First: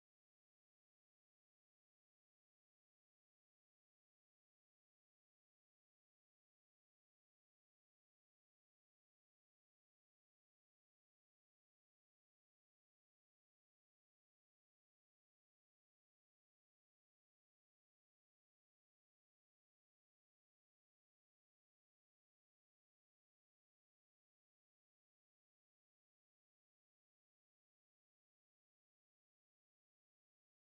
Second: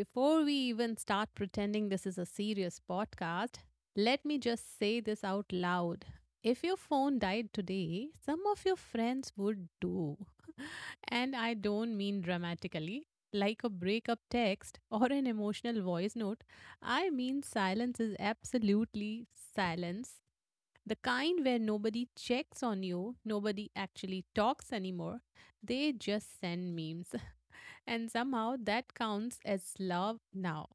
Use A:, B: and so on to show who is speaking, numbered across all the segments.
A: Before we even start pretending this is a serious podcast, let me just say this out loud. If your phone died today, some of your friends would do. And I don't mean dramatically, like a breakup text or an emotional voice note. I mean silence is absolutely silence. The kind where nobody checks on you, nobody actually talks anymore. They just send memes. And somehow that counts as love now.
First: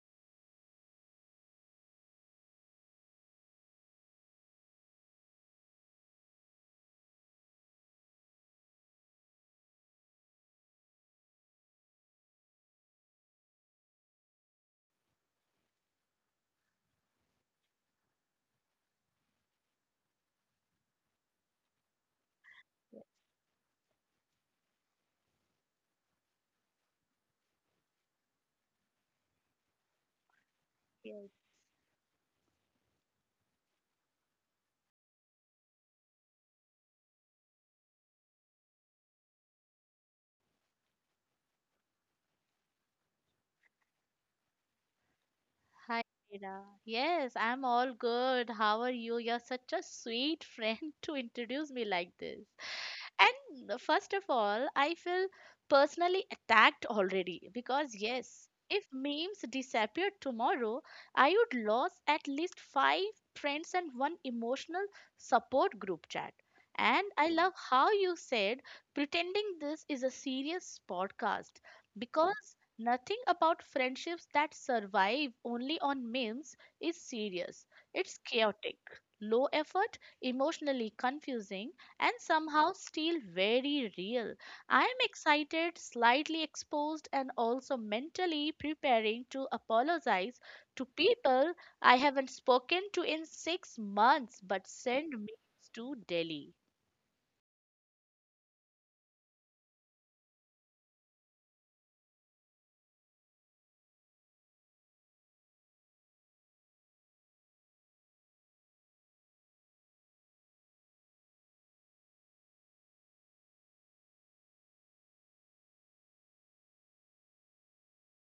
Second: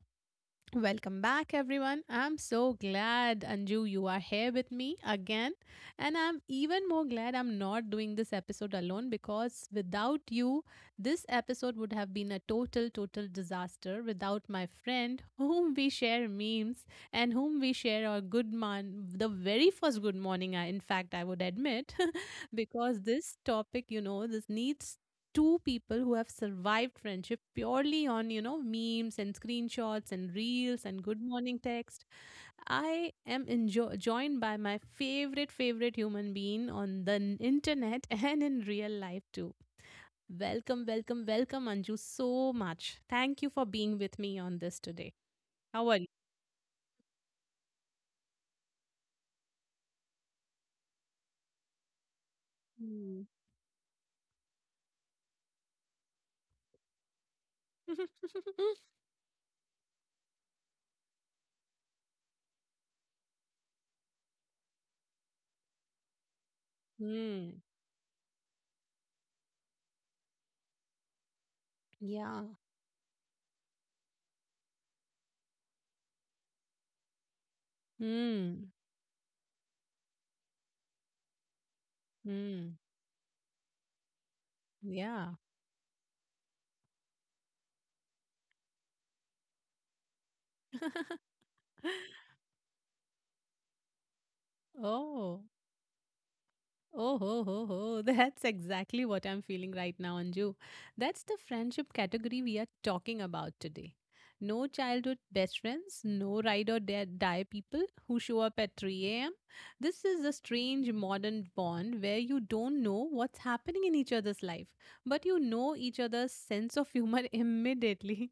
A: Welcome back, everyone. I'm so glad, Anju, you are here with me again. And I'm even more glad I'm not doing this episode alone because without you, this episode would have been a total disaster without my friend, whom we share memes and whom we share our good man, the very first good morning, I, in fact, I would admit, because this topic, this needs two people who have survived friendship purely on, memes and screenshots and reels and good
B: Yes.
A: morning text. I am joined by my favorite human being on the internet and in real life too. Welcome, Anju, so much. Thank you for being with me on this today. How are
B: Hi,
A: you?
B: Mira. Yes, I'm all good. How are you? You're such a sweet friend to introduce me like this.
A: Hmm.
B: And first of all, I feel personally attacked already because, yes, if memes disappeared tomorrow, I would lose at least five friends and one emotional support group chat. And I love
A: Hmm.
B: how you said pretending this is a serious podcast
A: Yeah.
B: because nothing about friendships that survive only on memes is serious. It's
A: Hmm.
B: chaotic, low effort, emotionally confusing, and somehow
A: Hmm.
B: still very real. I am
A: Yeah.
B: excited, slightly exposed, and also mentally preparing to apologize to people I haven't spoken to in six months but send
A: Oh.
B: memes to Delhi.
A: Oh, ho, ho, ho. That's exactly what I'm feeling right now, Anju. That's the friendship category we are talking about today. No childhood best friends, no ride or die people who show up at 3 a.m. This is a strange modern bond where you don't know what's happening in each other's life, but you know each other's sense of humor immediately.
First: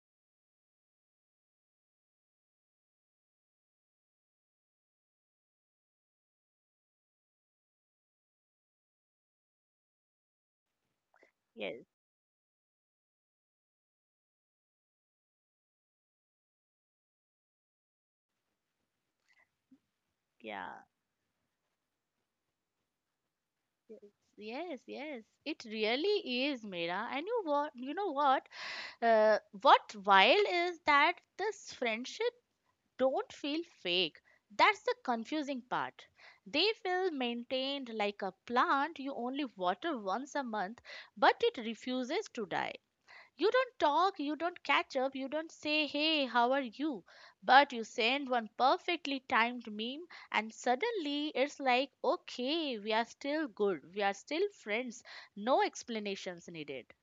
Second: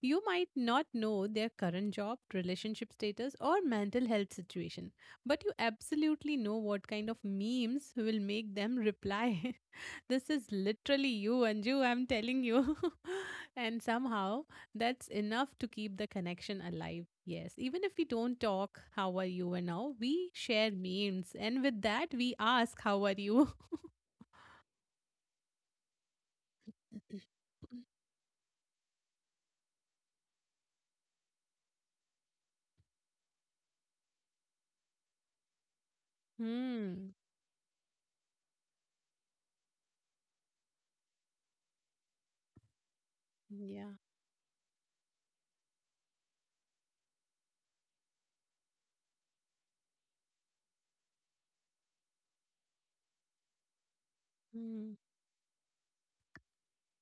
A: You might not know their current job, relationship status, or mental health situation, but you absolutely know what kind of memes will make them reply. This is literally you,
B: Yes,
A: Anju, I'm telling you. And somehow that's enough to keep the connection alive. Yes, even if we don't talk, how are you, and now we share
B: yeah.
A: memes, and with that, we ask, how are you?
B: Yes, yes, yes. It really is, Mira. And you what? You know what? What wild is that this friendship don't feel fake. That's the confusing part. They feel
A: Hmm.
B: maintained like a plant you only water once a month, but it refuses to die. You don't
A: Yeah.
B: talk, you don't catch up, you don't say, hey, how are you? But you send one perfectly timed meme, and suddenly it's like, okay, we are still good, we are still
A: Hmm.
B: friends, no explanations needed.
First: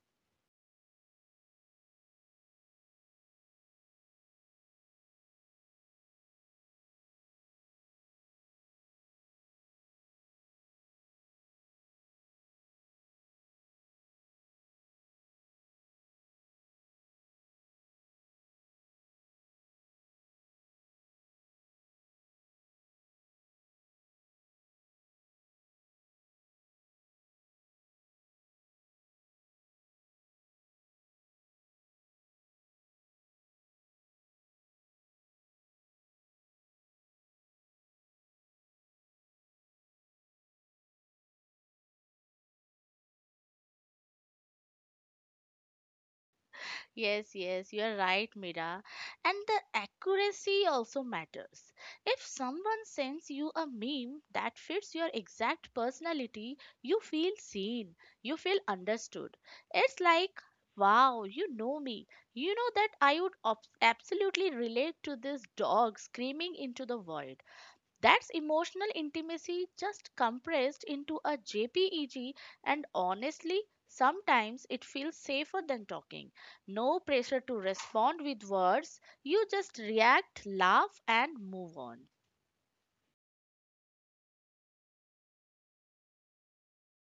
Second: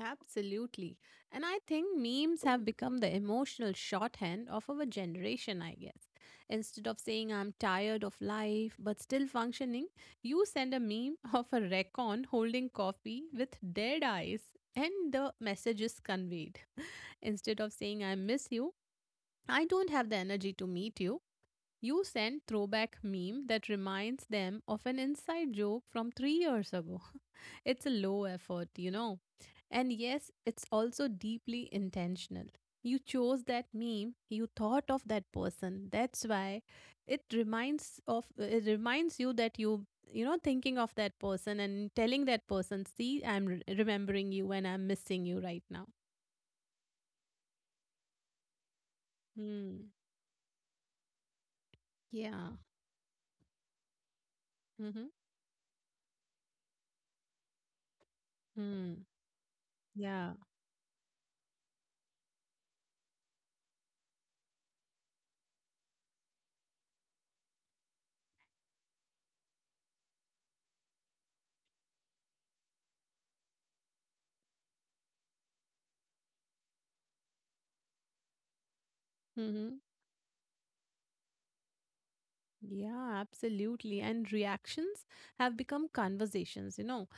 A: Absolutely. And I think memes have become the emotional shorthand of our generation, I guess. Instead of saying I'm tired of life but still functioning, you send a meme of a recon holding coffee with dead eyes and the message is conveyed. Instead of saying I miss you, I don't have the energy to meet you, you send throwback meme that reminds them of an inside joke from 3 years ago. It's a low effort, And yes, it's also deeply intentional. You chose that meme, you thought of that person. That's why it reminds you that you know thinking of that person and telling that person, "See, I'm remembering you and I'm missing you right now."
B: Yes, yes, you are right, Mira. And the
A: Hmm.
B: accuracy also matters. If
A: Yeah.
B: someone sends you a meme that fits your
A: Mhm.
B: exact personality, you feel seen, you feel
A: Hmm.
B: understood. It's
A: Yeah.
B: like, wow, you know me. You know that I would absolutely relate to this dog screaming into the void. That's emotional intimacy just compressed into a JPEG, and honestly, sometimes it feels safer than talking. No pressure to respond with words, you just
A: Mhm.
B: react, laugh, and move on.
A: Yeah, absolutely. And reactions have become conversations, you know.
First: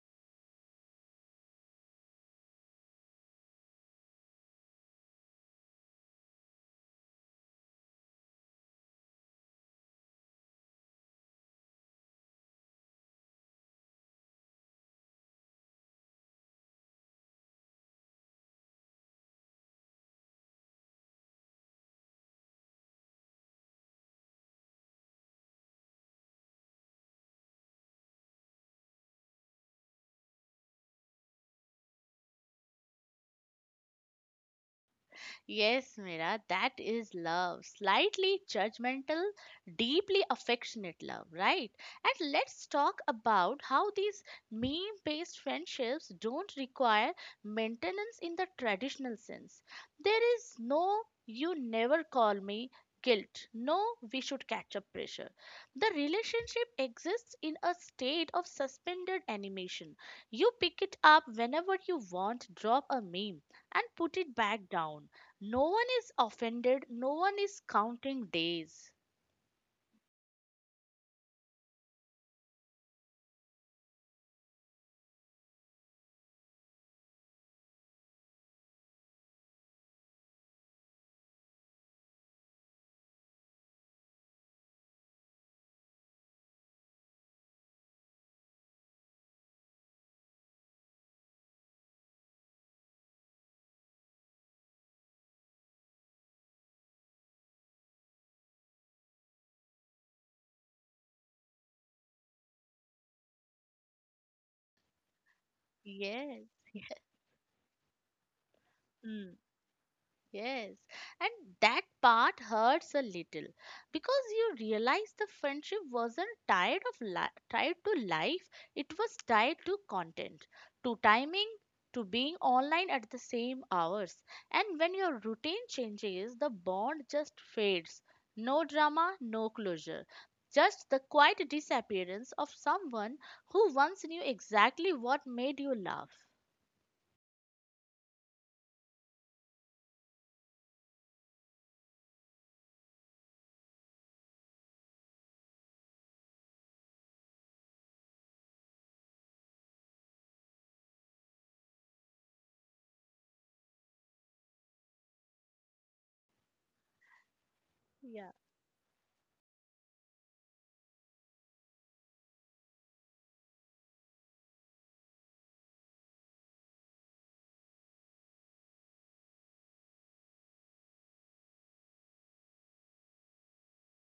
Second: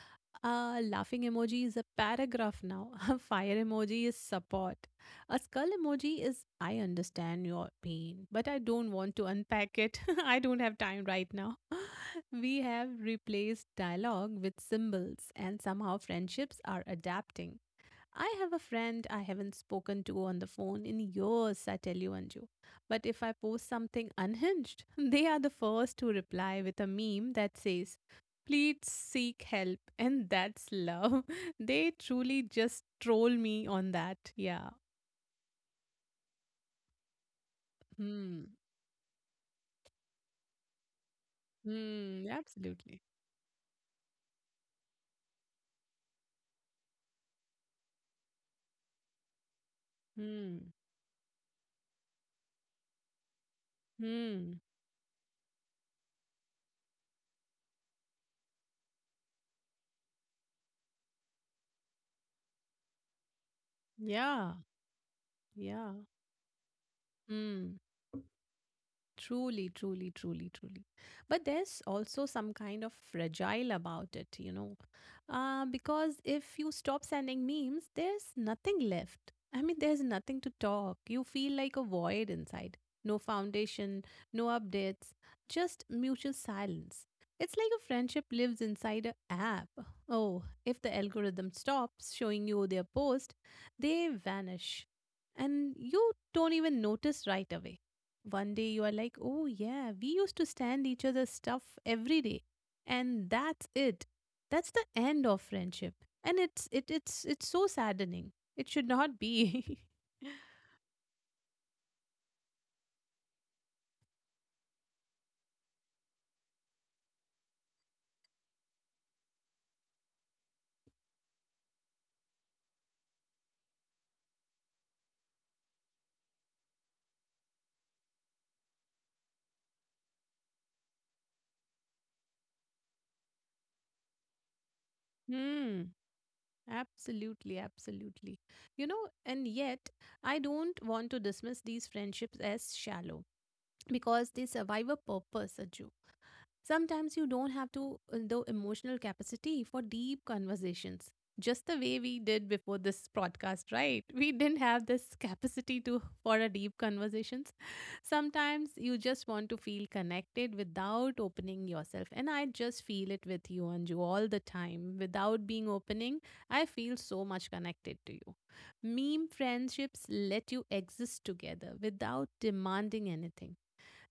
A: A laughing emoji is a paragraph now. A fire emoji is support. A skull emoji is I understand your pain, but I don't want to unpack it. I don't have time right now. We have replaced dialogue with symbols, and somehow friendships are adapting. I have a friend I haven't spoken to on the phone in years, I tell you, Anju. But if I post something unhinged, they are the first to reply with a meme that says, "Please seek help." And that's love. They truly just troll me on that. Yeah.
B: Yes, Mira, that is love. Slightly
A: Hmm.
B: judgmental, deeply affectionate love, right?
A: Hmm.
B: And let's
A: Absolutely.
B: talk about how these meme based friendships don't require maintenance in the traditional sense. There is
A: Hmm.
B: no you never call me guilt, no we should
A: Hmm.
B: catch up pressure. The relationship exists in a state of suspended animation. You pick it up whenever you want, drop a meme, and put it
A: Yeah.
B: back down. No one
A: Yeah.
B: is offended, no one is
A: Hmm.
B: counting days.
A: Truly. But there's also some kind of fragile about it, because if you stop sending memes, there's nothing left. I mean, there's nothing to talk. You feel like a void inside. No foundation, no updates, just mutual silence. It's like a friendship lives inside a app. Oh, if the algorithm stops showing you their post, they vanish. And you don't even notice right away. One day you are like, oh yeah, we used to stand each other's stuff every day. And that's it. That's the end of friendship. And
B: Yes.
A: it's so saddening. It should not
B: Hmm.
A: be.
B: Yes, and that part hurts a little because you realize the friendship wasn't tied to life, it was tied to content, to timing, to being online at the same hours. And when your routine changes, the bond just fades. No drama, no closure. Just the quiet disappearance of someone who once knew exactly what made you
A: Hmm.
B: laugh.
A: Absolutely. You know, and yet I don't want to dismiss these friendships as shallow because they survive a purpose, Aju. Sometimes you don't have to the emotional capacity for deep conversations. Just the way we did before this podcast, right? We didn't have this capacity to for a deep conversations.
B: Yeah,
A: Sometimes you just want to feel connected without opening yourself. And I just feel it with you, Anju, all the time. Without being opening, I feel so much connected to you. Meme friendships let you exist together without demanding anything.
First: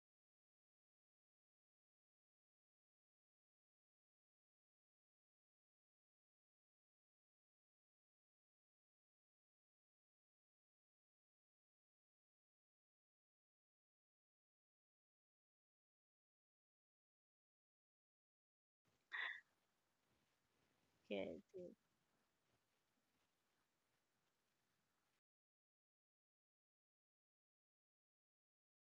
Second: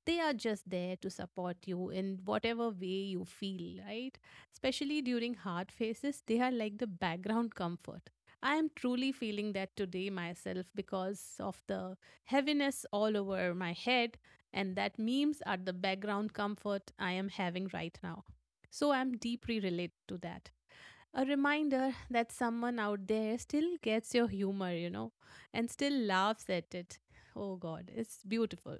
A: They are just there to support you in whatever way you feel, right? Especially during hard phases, they are like the background comfort. I am truly feeling that today myself because of the heaviness all over my head, and that memes are the background comfort I am having right now. So I'm deeply related to that. A
B: yes, yes.
A: reminder that someone out there still gets your humor, you know, and still laughs at it. Oh God, it's beautiful.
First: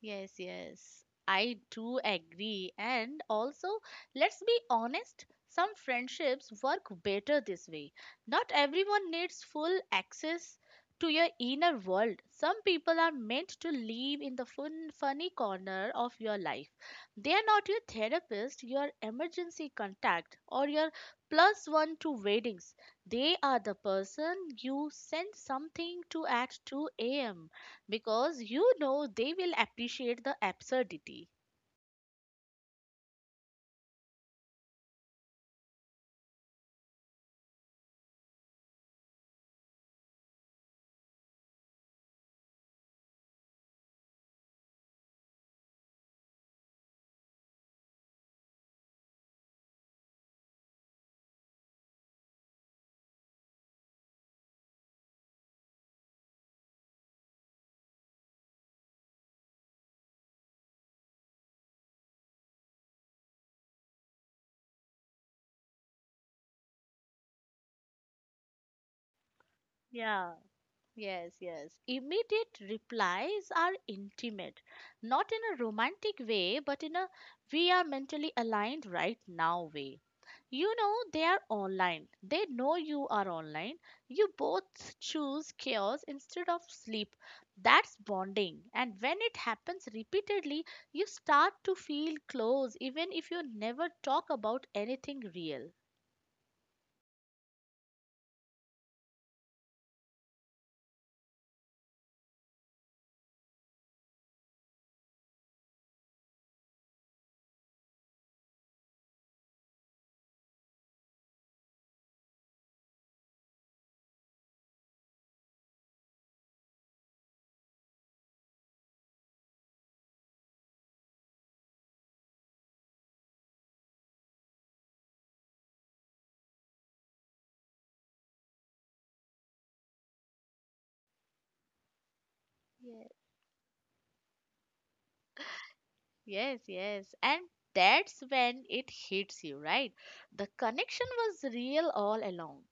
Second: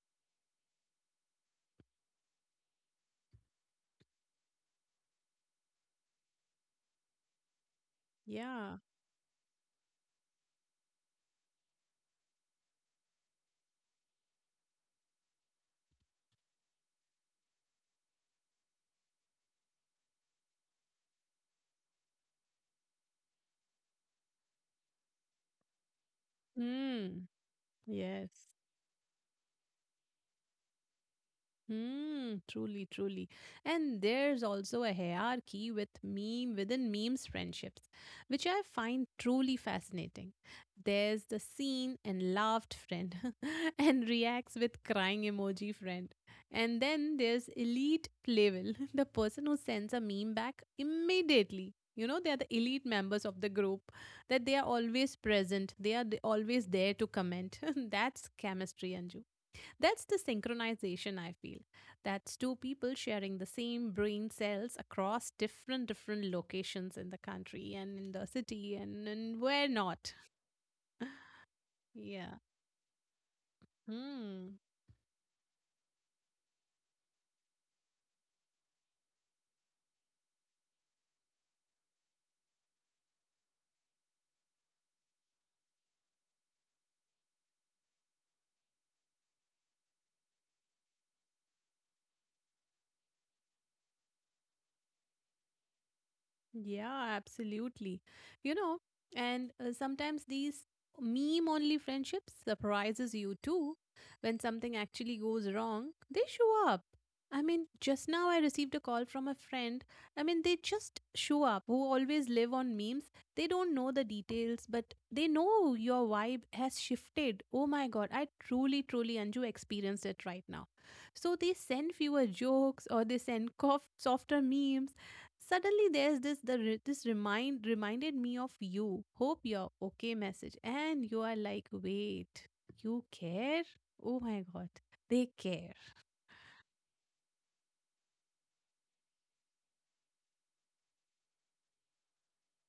B: Yes, yes. I do agree. And also, let's be honest, some friendships work better this way. Not
A: Yeah.
B: everyone needs full access to your inner world. Some people are meant to live in the fun, funny corner of your life. They are not your therapist, your emergency contact, or your plus one to weddings. They are the person you send something to at 2
A: Mm,
B: a.m because
A: yes.
B: you know they will appreciate the absurdity.
A: Mm, truly, truly. And there's also a hierarchy with meme within memes friendships, which I find truly fascinating. There's the seen and laughed friend and reacts with crying emoji friend. And then there's elite playful, the person who sends a meme back immediately. You know, they are the elite members of the group, that they are always present, they are always there to comment. That's chemistry, Anju. That's the synchronization I feel. That's two people sharing the same brain cells across different locations in the country and in the city and where not.
B: Yeah, yes, yes.
A: Yeah.
B: Immediate replies are
A: Hmm.
B: intimate, not in a romantic way, but in a we are mentally aligned right now way. You know, they are online. They know you are online. You both choose chaos instead of sleep. That's bonding. And when it happens repeatedly, you start to feel close, even if you never talk about anything real.
A: Yeah, absolutely. You know, and sometimes these meme only friendships surprises you too when something actually goes wrong. They show up. I mean, just now I received a call from a friend. I mean, they just show up who always live on memes. They don't know the details, but they know your vibe has shifted. Oh my god, I truly Anju experienced it right now. So they send fewer jokes or they send cough, softer memes. Suddenly, there's this reminded me of you. Hope you're okay message, and you are like, wait, you care? Oh my god, they care.
B: Yes, yes. And that's when it hits you, right? The connection was real all along.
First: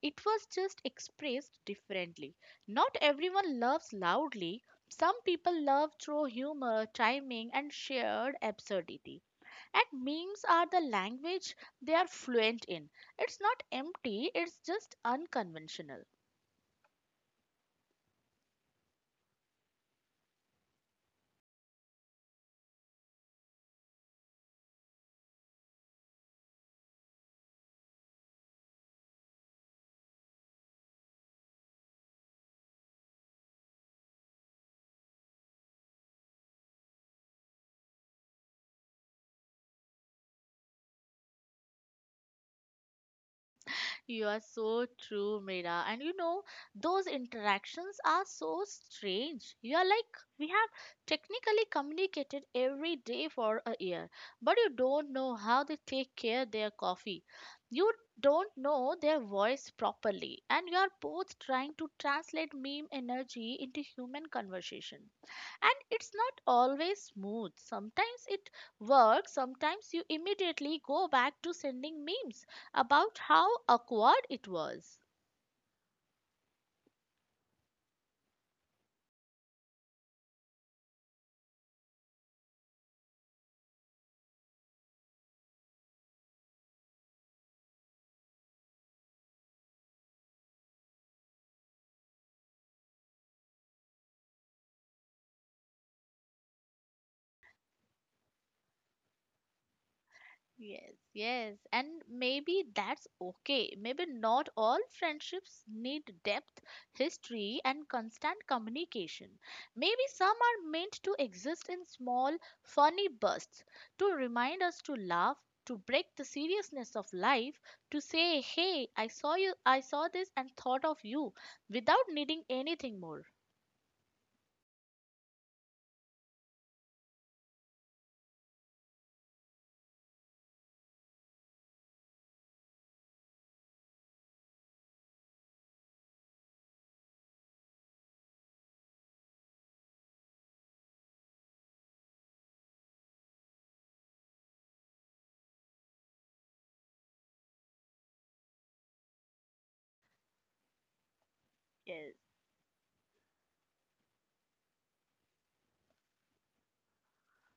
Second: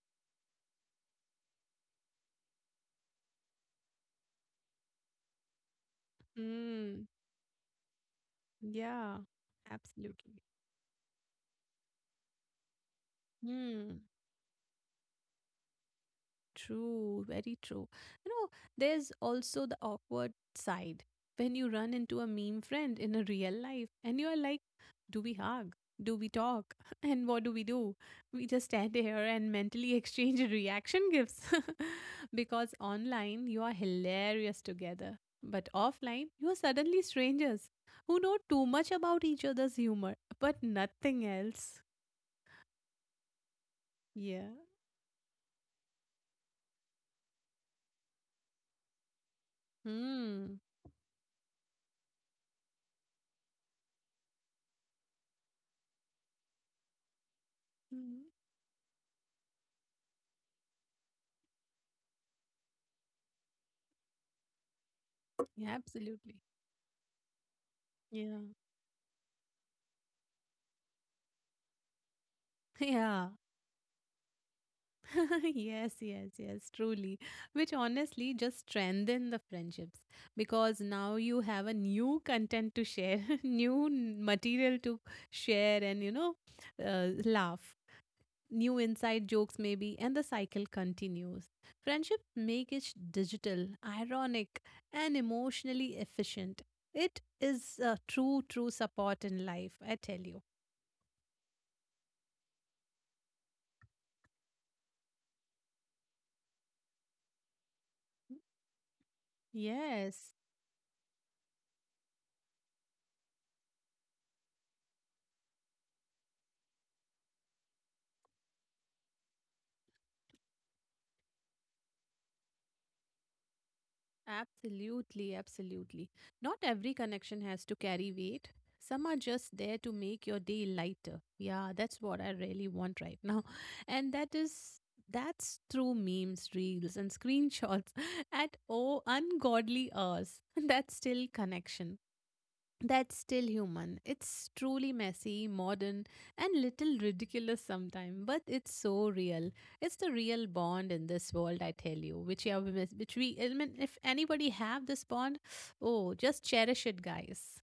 B: It was just expressed differently. Not everyone loves loudly. Some people love through humor,
A: Hmm.
B: timing, and shared
A: Yeah,
B: absurdity. And
A: absolutely.
B: memes are the language they are fluent in. It's not
A: Hmm.
B: empty, it's just unconventional.
A: True, very true. You know, there's also the awkward side when you run into a meme friend in a real life and you are like, do we hug? Do we talk? And what do? We just stand here and mentally exchange reaction gifs. Because online, you are hilarious together. But offline, you are suddenly strangers who know too much about each other's humor, but nothing else.
B: You are
A: Yeah.
B: so true, Mira. And you know, those interactions are so strange. You are like, we
A: Hmm.
B: have technically communicated every day for a year, but you don't know how they take care their coffee. You
A: Mhm.
B: don't know their voice properly, and you are both trying to translate meme energy into human conversation.
A: Yeah,
B: And it's
A: absolutely.
B: not always smooth. Sometimes
A: Yeah.
B: it works, sometimes you immediately go back to sending memes about
A: Yeah.
B: how awkward it was.
A: Yes, yes, yes, truly. Which honestly just strengthen the friendships because now you have a new content to share, new material to share, and you know, laugh, new inside jokes maybe, and the cycle continues. Friendships make it digital, ironic, and emotionally efficient. It is a true support in life, I tell you.
B: Yes, yes, and maybe that's okay. Maybe not all friendships need depth, history, and constant communication. Maybe
A: Yes.
B: some are meant to exist in small, funny bursts to remind us to laugh, to break the seriousness of life, to say, "Hey, I saw you, I saw this and thought of you," without needing anything more.
A: Absolutely. Not every connection has to carry weight. Some are just there to make your day lighter. Yeah, that's what I really want right now. And that's through memes, reels, and screenshots at oh ungodly hours. That's still connection, that's still human. It's truly messy, modern, and little ridiculous sometimes, but it's so real. It's the real bond in this world, I tell
B: Yes.
A: you, which you have, which we. I mean, if anybody have this bond, oh, just cherish it, guys.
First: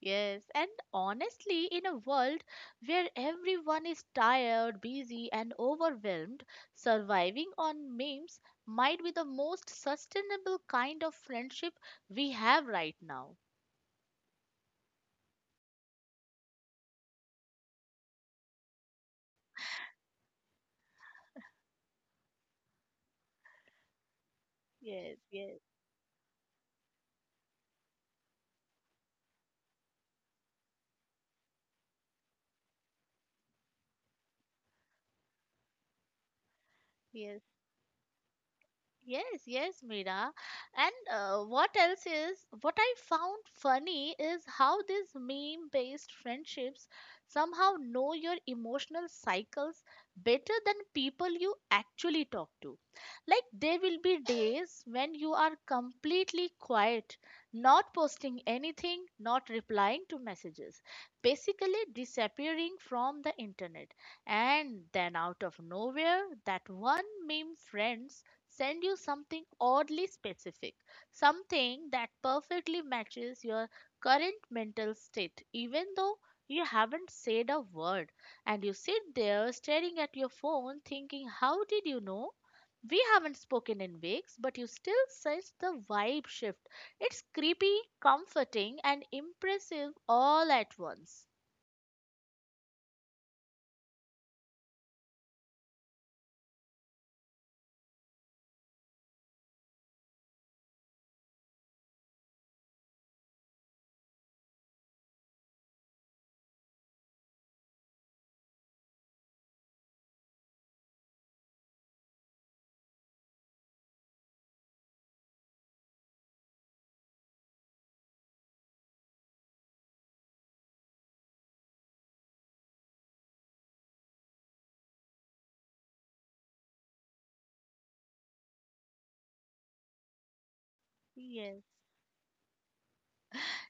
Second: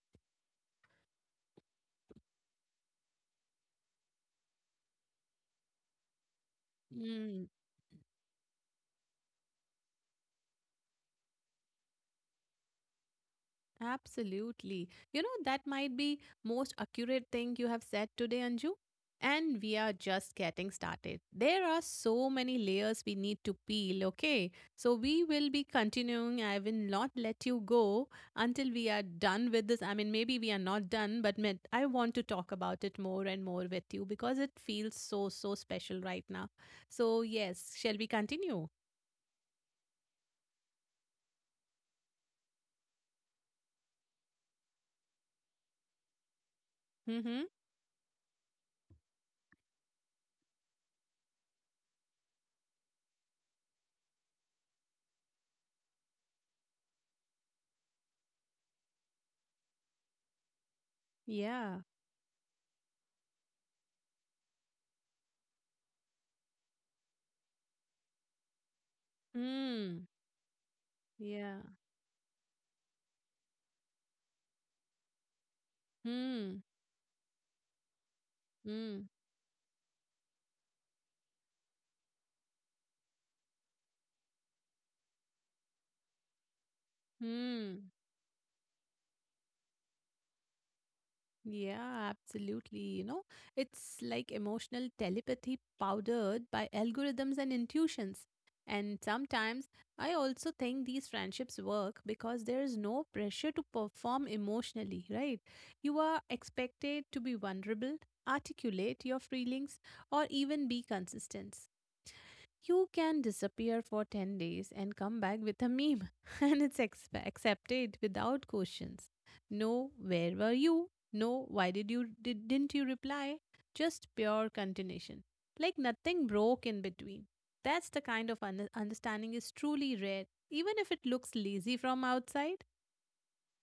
B: Yes, and honestly, in a world where everyone is tired, busy, and overwhelmed,
A: Hmm.
B: surviving on memes might be the most sustainable kind of friendship we have right now.
A: Absolutely. You know, that might be most accurate thing you have said today, Anju. And we are just getting started. There are so many layers we need to peel, okay? So
B: Yes,
A: we will
B: yes,
A: be continuing. I will not let you go until we are done with this. I mean, maybe we are not done, but I want to talk about it more and more with you because it feels so special right now. So,
B: yes.
A: yes, shall we continue?
B: Yes, yes, Mira. And what else is what I found funny is how these meme based friendships
A: Mm-hmm.
B: somehow know your emotional cycles better than people you actually talk to. Like, there will be days when you are completely quiet, not posting anything, not replying to messages, basically
A: Yeah.
B: disappearing from the internet. And then, out of nowhere, that one meme friend send you something oddly
A: Hmm.
B: specific,
A: Yeah.
B: something that perfectly matches your current mental state, even though you
A: Hmm.
B: haven't said a word. And you
A: Hmm.
B: sit there staring at your phone, thinking, how did you know? We haven't spoken in weeks, but you still sense the vibe shift. It's creepy,
A: 嗯，
B: comforting, and impressive all at once.
A: Yeah, absolutely. You know, it's like emotional telepathy powdered by algorithms and intuitions. And sometimes I also think these friendships work because there is no pressure to perform emotionally, right? You are expected to be vulnerable, articulate your feelings, or even be consistent. You can disappear for 10 days and come back with a meme, and it's accepted without questions. No, where were you? No, why didn't you reply? Just pure continuation. Like nothing broke in between. That's the kind of understanding is truly rare, even if it looks
B: Yes.
A: lazy from outside.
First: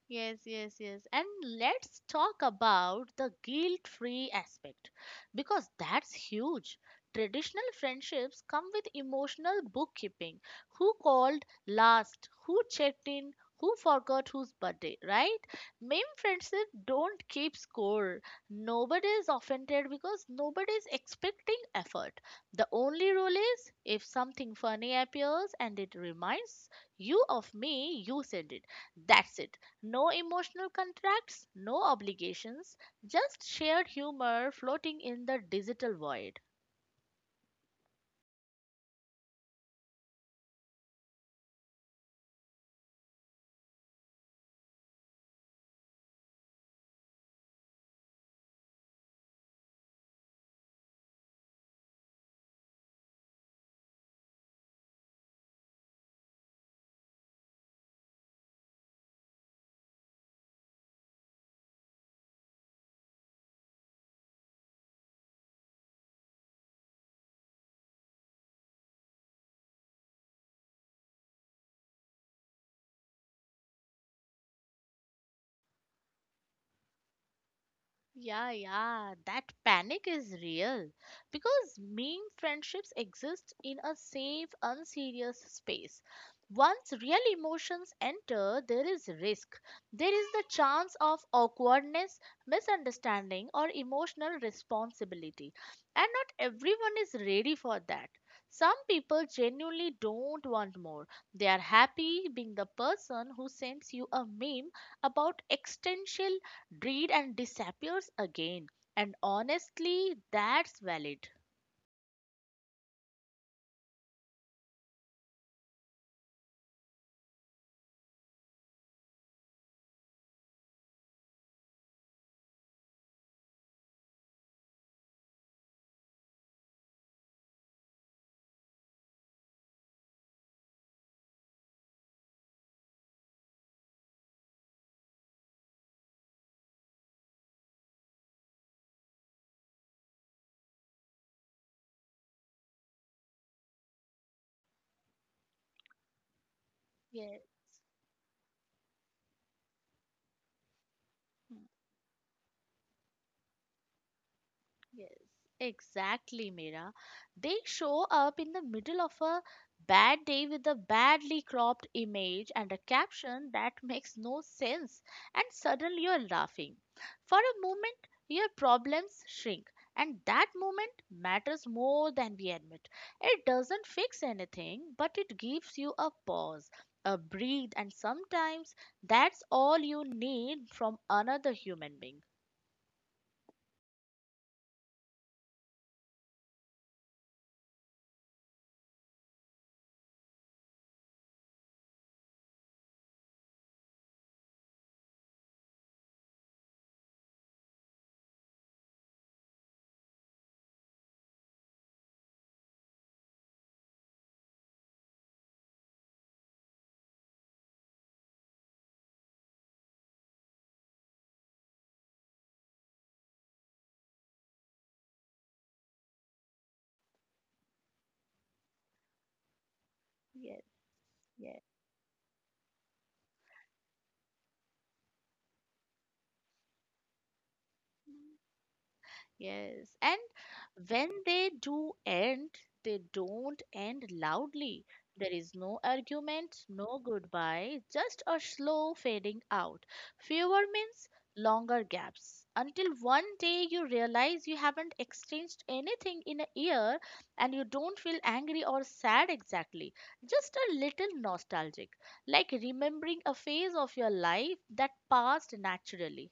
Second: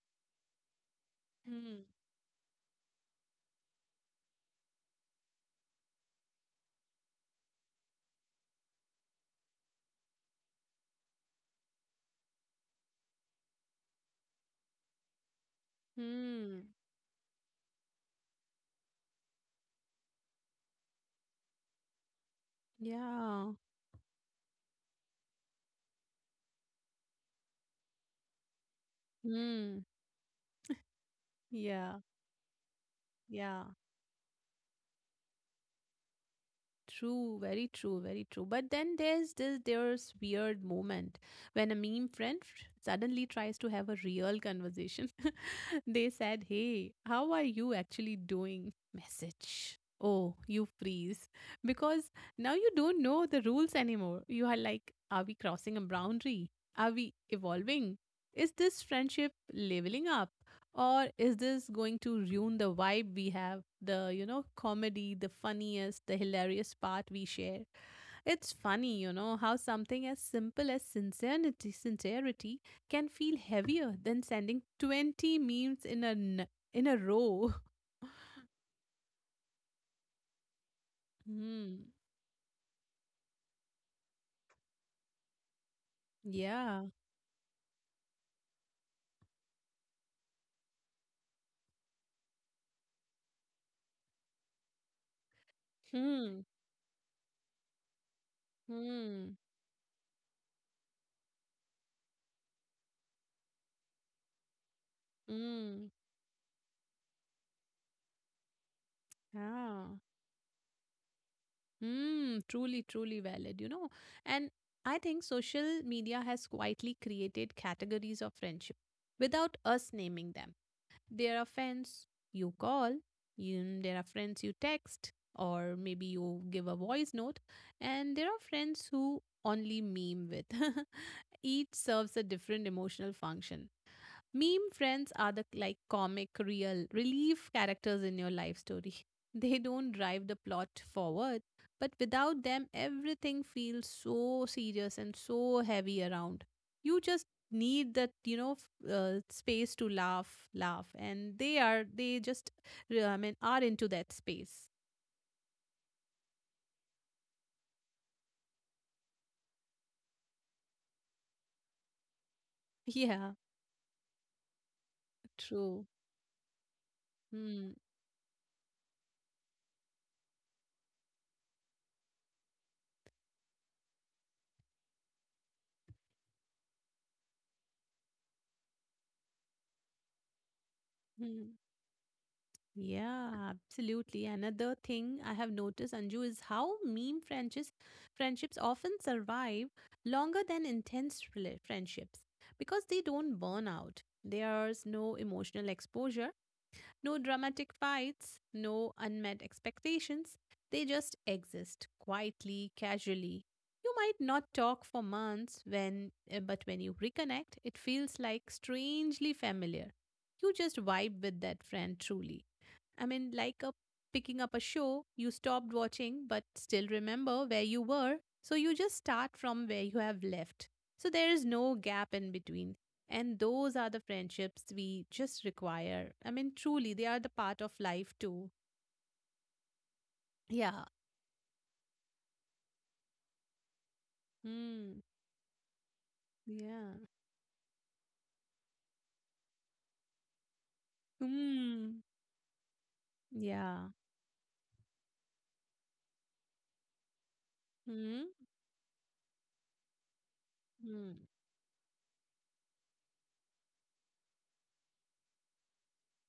B: Yes, yes, yes. And
A: Hmm.
B: let's talk about the guilt free aspect because that's huge. Traditional friendships come with emotional bookkeeping who called last, who checked in, who forgot whose birthday, right? Meme
A: Hmm.
B: friendships don't keep score. Nobody is offended because nobody is expecting effort. The only rule
A: Yeah.
B: is if something funny appears and it reminds you of me, you send it. That's it.
A: Hmm.
B: No emotional contracts, no
A: Yeah.
B: obligations, just
A: Yeah.
B: shared humor floating in the digital void.
A: True, very true, very true. But then there's weird moment when a meme friend suddenly tries to have a real conversation. They said, "Hey, how are you actually doing?" Message. Oh, you freeze because now you don't know the rules anymore. You are like, "Are we crossing a boundary? Are we evolving? Is this friendship leveling up?" Or is this going to ruin the vibe we have, the comedy, the funniest, the hilarious part we share. It's funny, how something as simple as sincerity can feel heavier than sending 20 memes in in a row.
B: Yeah, yeah, that panic is real because
A: Hmm.
B: meme friendships exist in a safe, unserious space.
A: Yeah.
B: Once real emotions enter, there is risk. There is the chance of awkwardness, misunderstanding, or emotional responsibility. And not
A: Hmm.
B: everyone is ready for that. Some people
A: Hmm.
B: genuinely don't want more. They are happy being the person who sends you a meme about
A: Hmm.
B: existential breed and disappears again. And
A: Yeah.
B: honestly, that's valid.
A: Mm, truly, truly valid, And I think social media has quietly created categories of friendship without us naming them. There are friends you call, there are friends you text, or maybe you give a voice note, and there are friends who only meme with. Each serves a different emotional function. Meme friends are the comic, real, relief characters in your life story. They don't drive the plot forward, but without them, everything feels so serious and so heavy around. You just
B: Yes.
A: need that, space to laugh, laugh, and they are they just, I mean, are into that space.
B: Yes, exactly, Mira. They show up in the middle of a bad day with a badly cropped image and a
A: Yeah,
B: caption that makes no sense, and
A: true.
B: suddenly you're laughing. For a
A: Hmm.
B: moment, your problems shrink, and that moment matters more than we admit. It doesn't fix anything, but it gives you a pause, a breathe, and sometimes that's all you need from another
A: Hmm.
B: human being.
A: Yeah, absolutely. Another thing I have noticed, Anju, is how meme friendships often survive longer than friendships because they don't burn out. There's no emotional exposure, no dramatic fights, no unmet expectations. They just exist quietly, casually. You might not talk for months when but when you reconnect, it feels like strangely familiar. You just vibe with that friend truly, I mean, like a picking up a show you stopped watching but still remember where you were, so you just start from where you have
B: Yes,
A: left. So there is
B: yes.
A: no gap in between. And those are the friendships we just require. I mean, truly, they are the part of life too.
B: Yes, and
A: Yeah.
B: when they do end, they don't end loudly.
A: Mm.
B: There is no argument,
A: Yeah.
B: no goodbye, just a slow fading out. Fewer means longer
A: Mm.
B: gaps. Until one day you
A: Yeah.
B: realize you haven't exchanged anything in a year and you don't feel
A: Mm.
B: angry or sad exactly. Just a little
A: Mm.
B: nostalgic, like remembering a phase of your life that passed naturally.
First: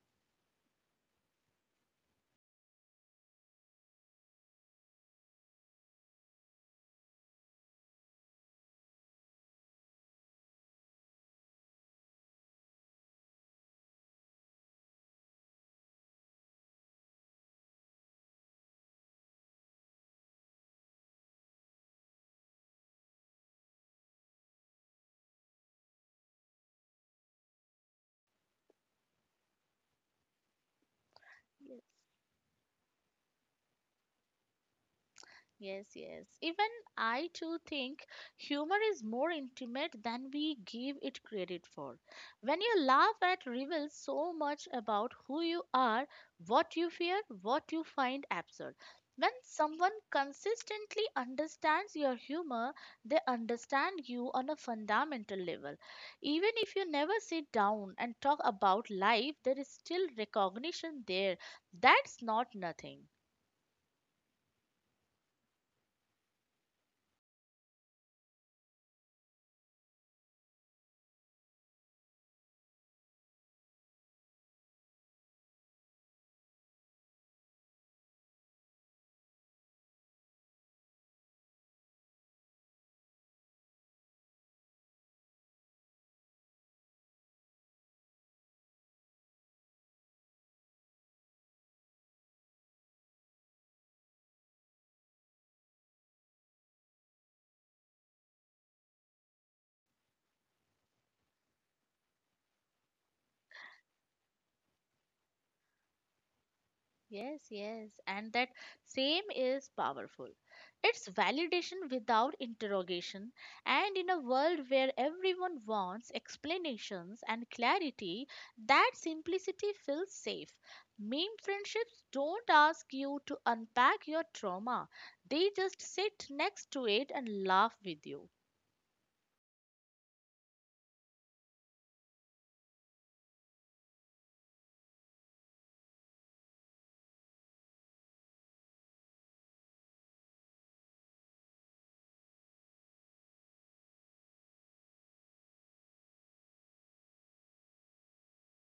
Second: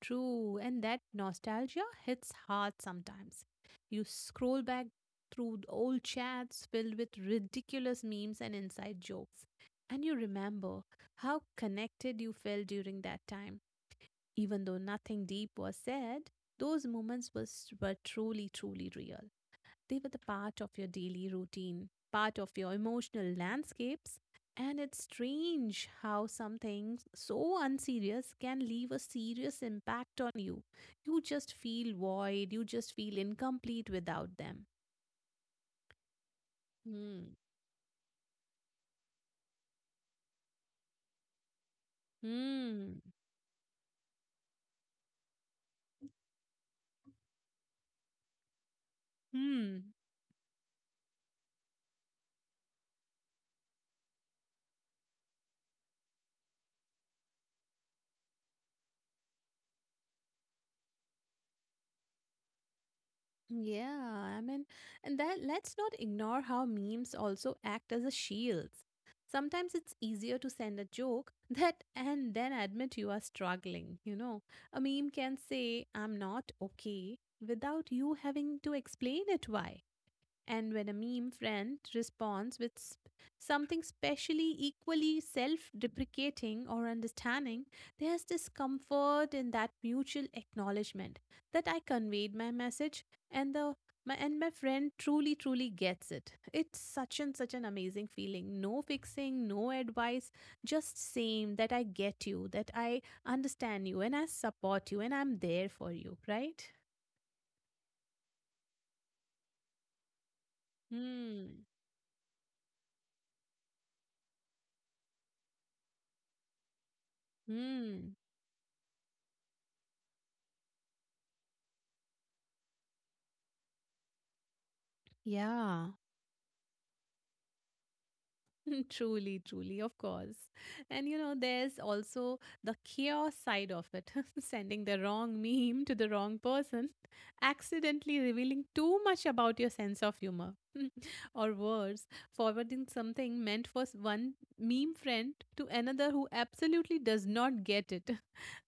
A: True, and that nostalgia hits hard sometimes. You scroll back through the old chats filled with ridiculous memes and inside jokes, and you remember how connected you felt during that time. Even though nothing deep was said, those moments were truly, truly real. They were the part of your daily routine, part of your emotional landscapes. And it's strange how something so unserious can leave a serious impact on you. You just
B: Yes.
A: feel void, you just feel incomplete without them.
B: Yes, yes. Even I
A: Hmm.
B: too think humor is more intimate than we give it credit for. When you
A: Hmm.
B: laugh, it reveals so much about who you are, what you fear, what you find absurd. When someone
A: Hmm.
B: consistently understands your humor, they understand you on a fundamental level. Even if you never sit down and talk about life, there is still recognition there. That's not nothing.
A: Yeah, I mean, and that let's not ignore how memes also act as a shields. Sometimes it's easier to send a joke that and then admit you are struggling, A meme can say, I'm not okay, without you having to explain it why. And when a meme friend responds with something specially equally self deprecating or understanding, there's this comfort in that mutual acknowledgement that I conveyed my message and my friend truly gets it. It's such an amazing feeling. No fixing, no advice, just saying that I get you, that I understand you, and I support you, and I'm there for you, right?
B: Yes, yes, and that same is powerful. It's
A: Hmm.
B: validation without interrogation, and in a world where everyone wants explanations and
A: Hmm.
B: clarity, that simplicity feels safe. Meme friendships don't ask you to unpack your trauma, they just
A: Yeah.
B: sit next to it and laugh with you.
A: Truly, truly, of course. And, there's also the chaos side of it. Sending the wrong meme to the wrong person, accidentally revealing too much about your sense of humor. Or worse, forwarding something meant for one meme friend to another who absolutely does not get it.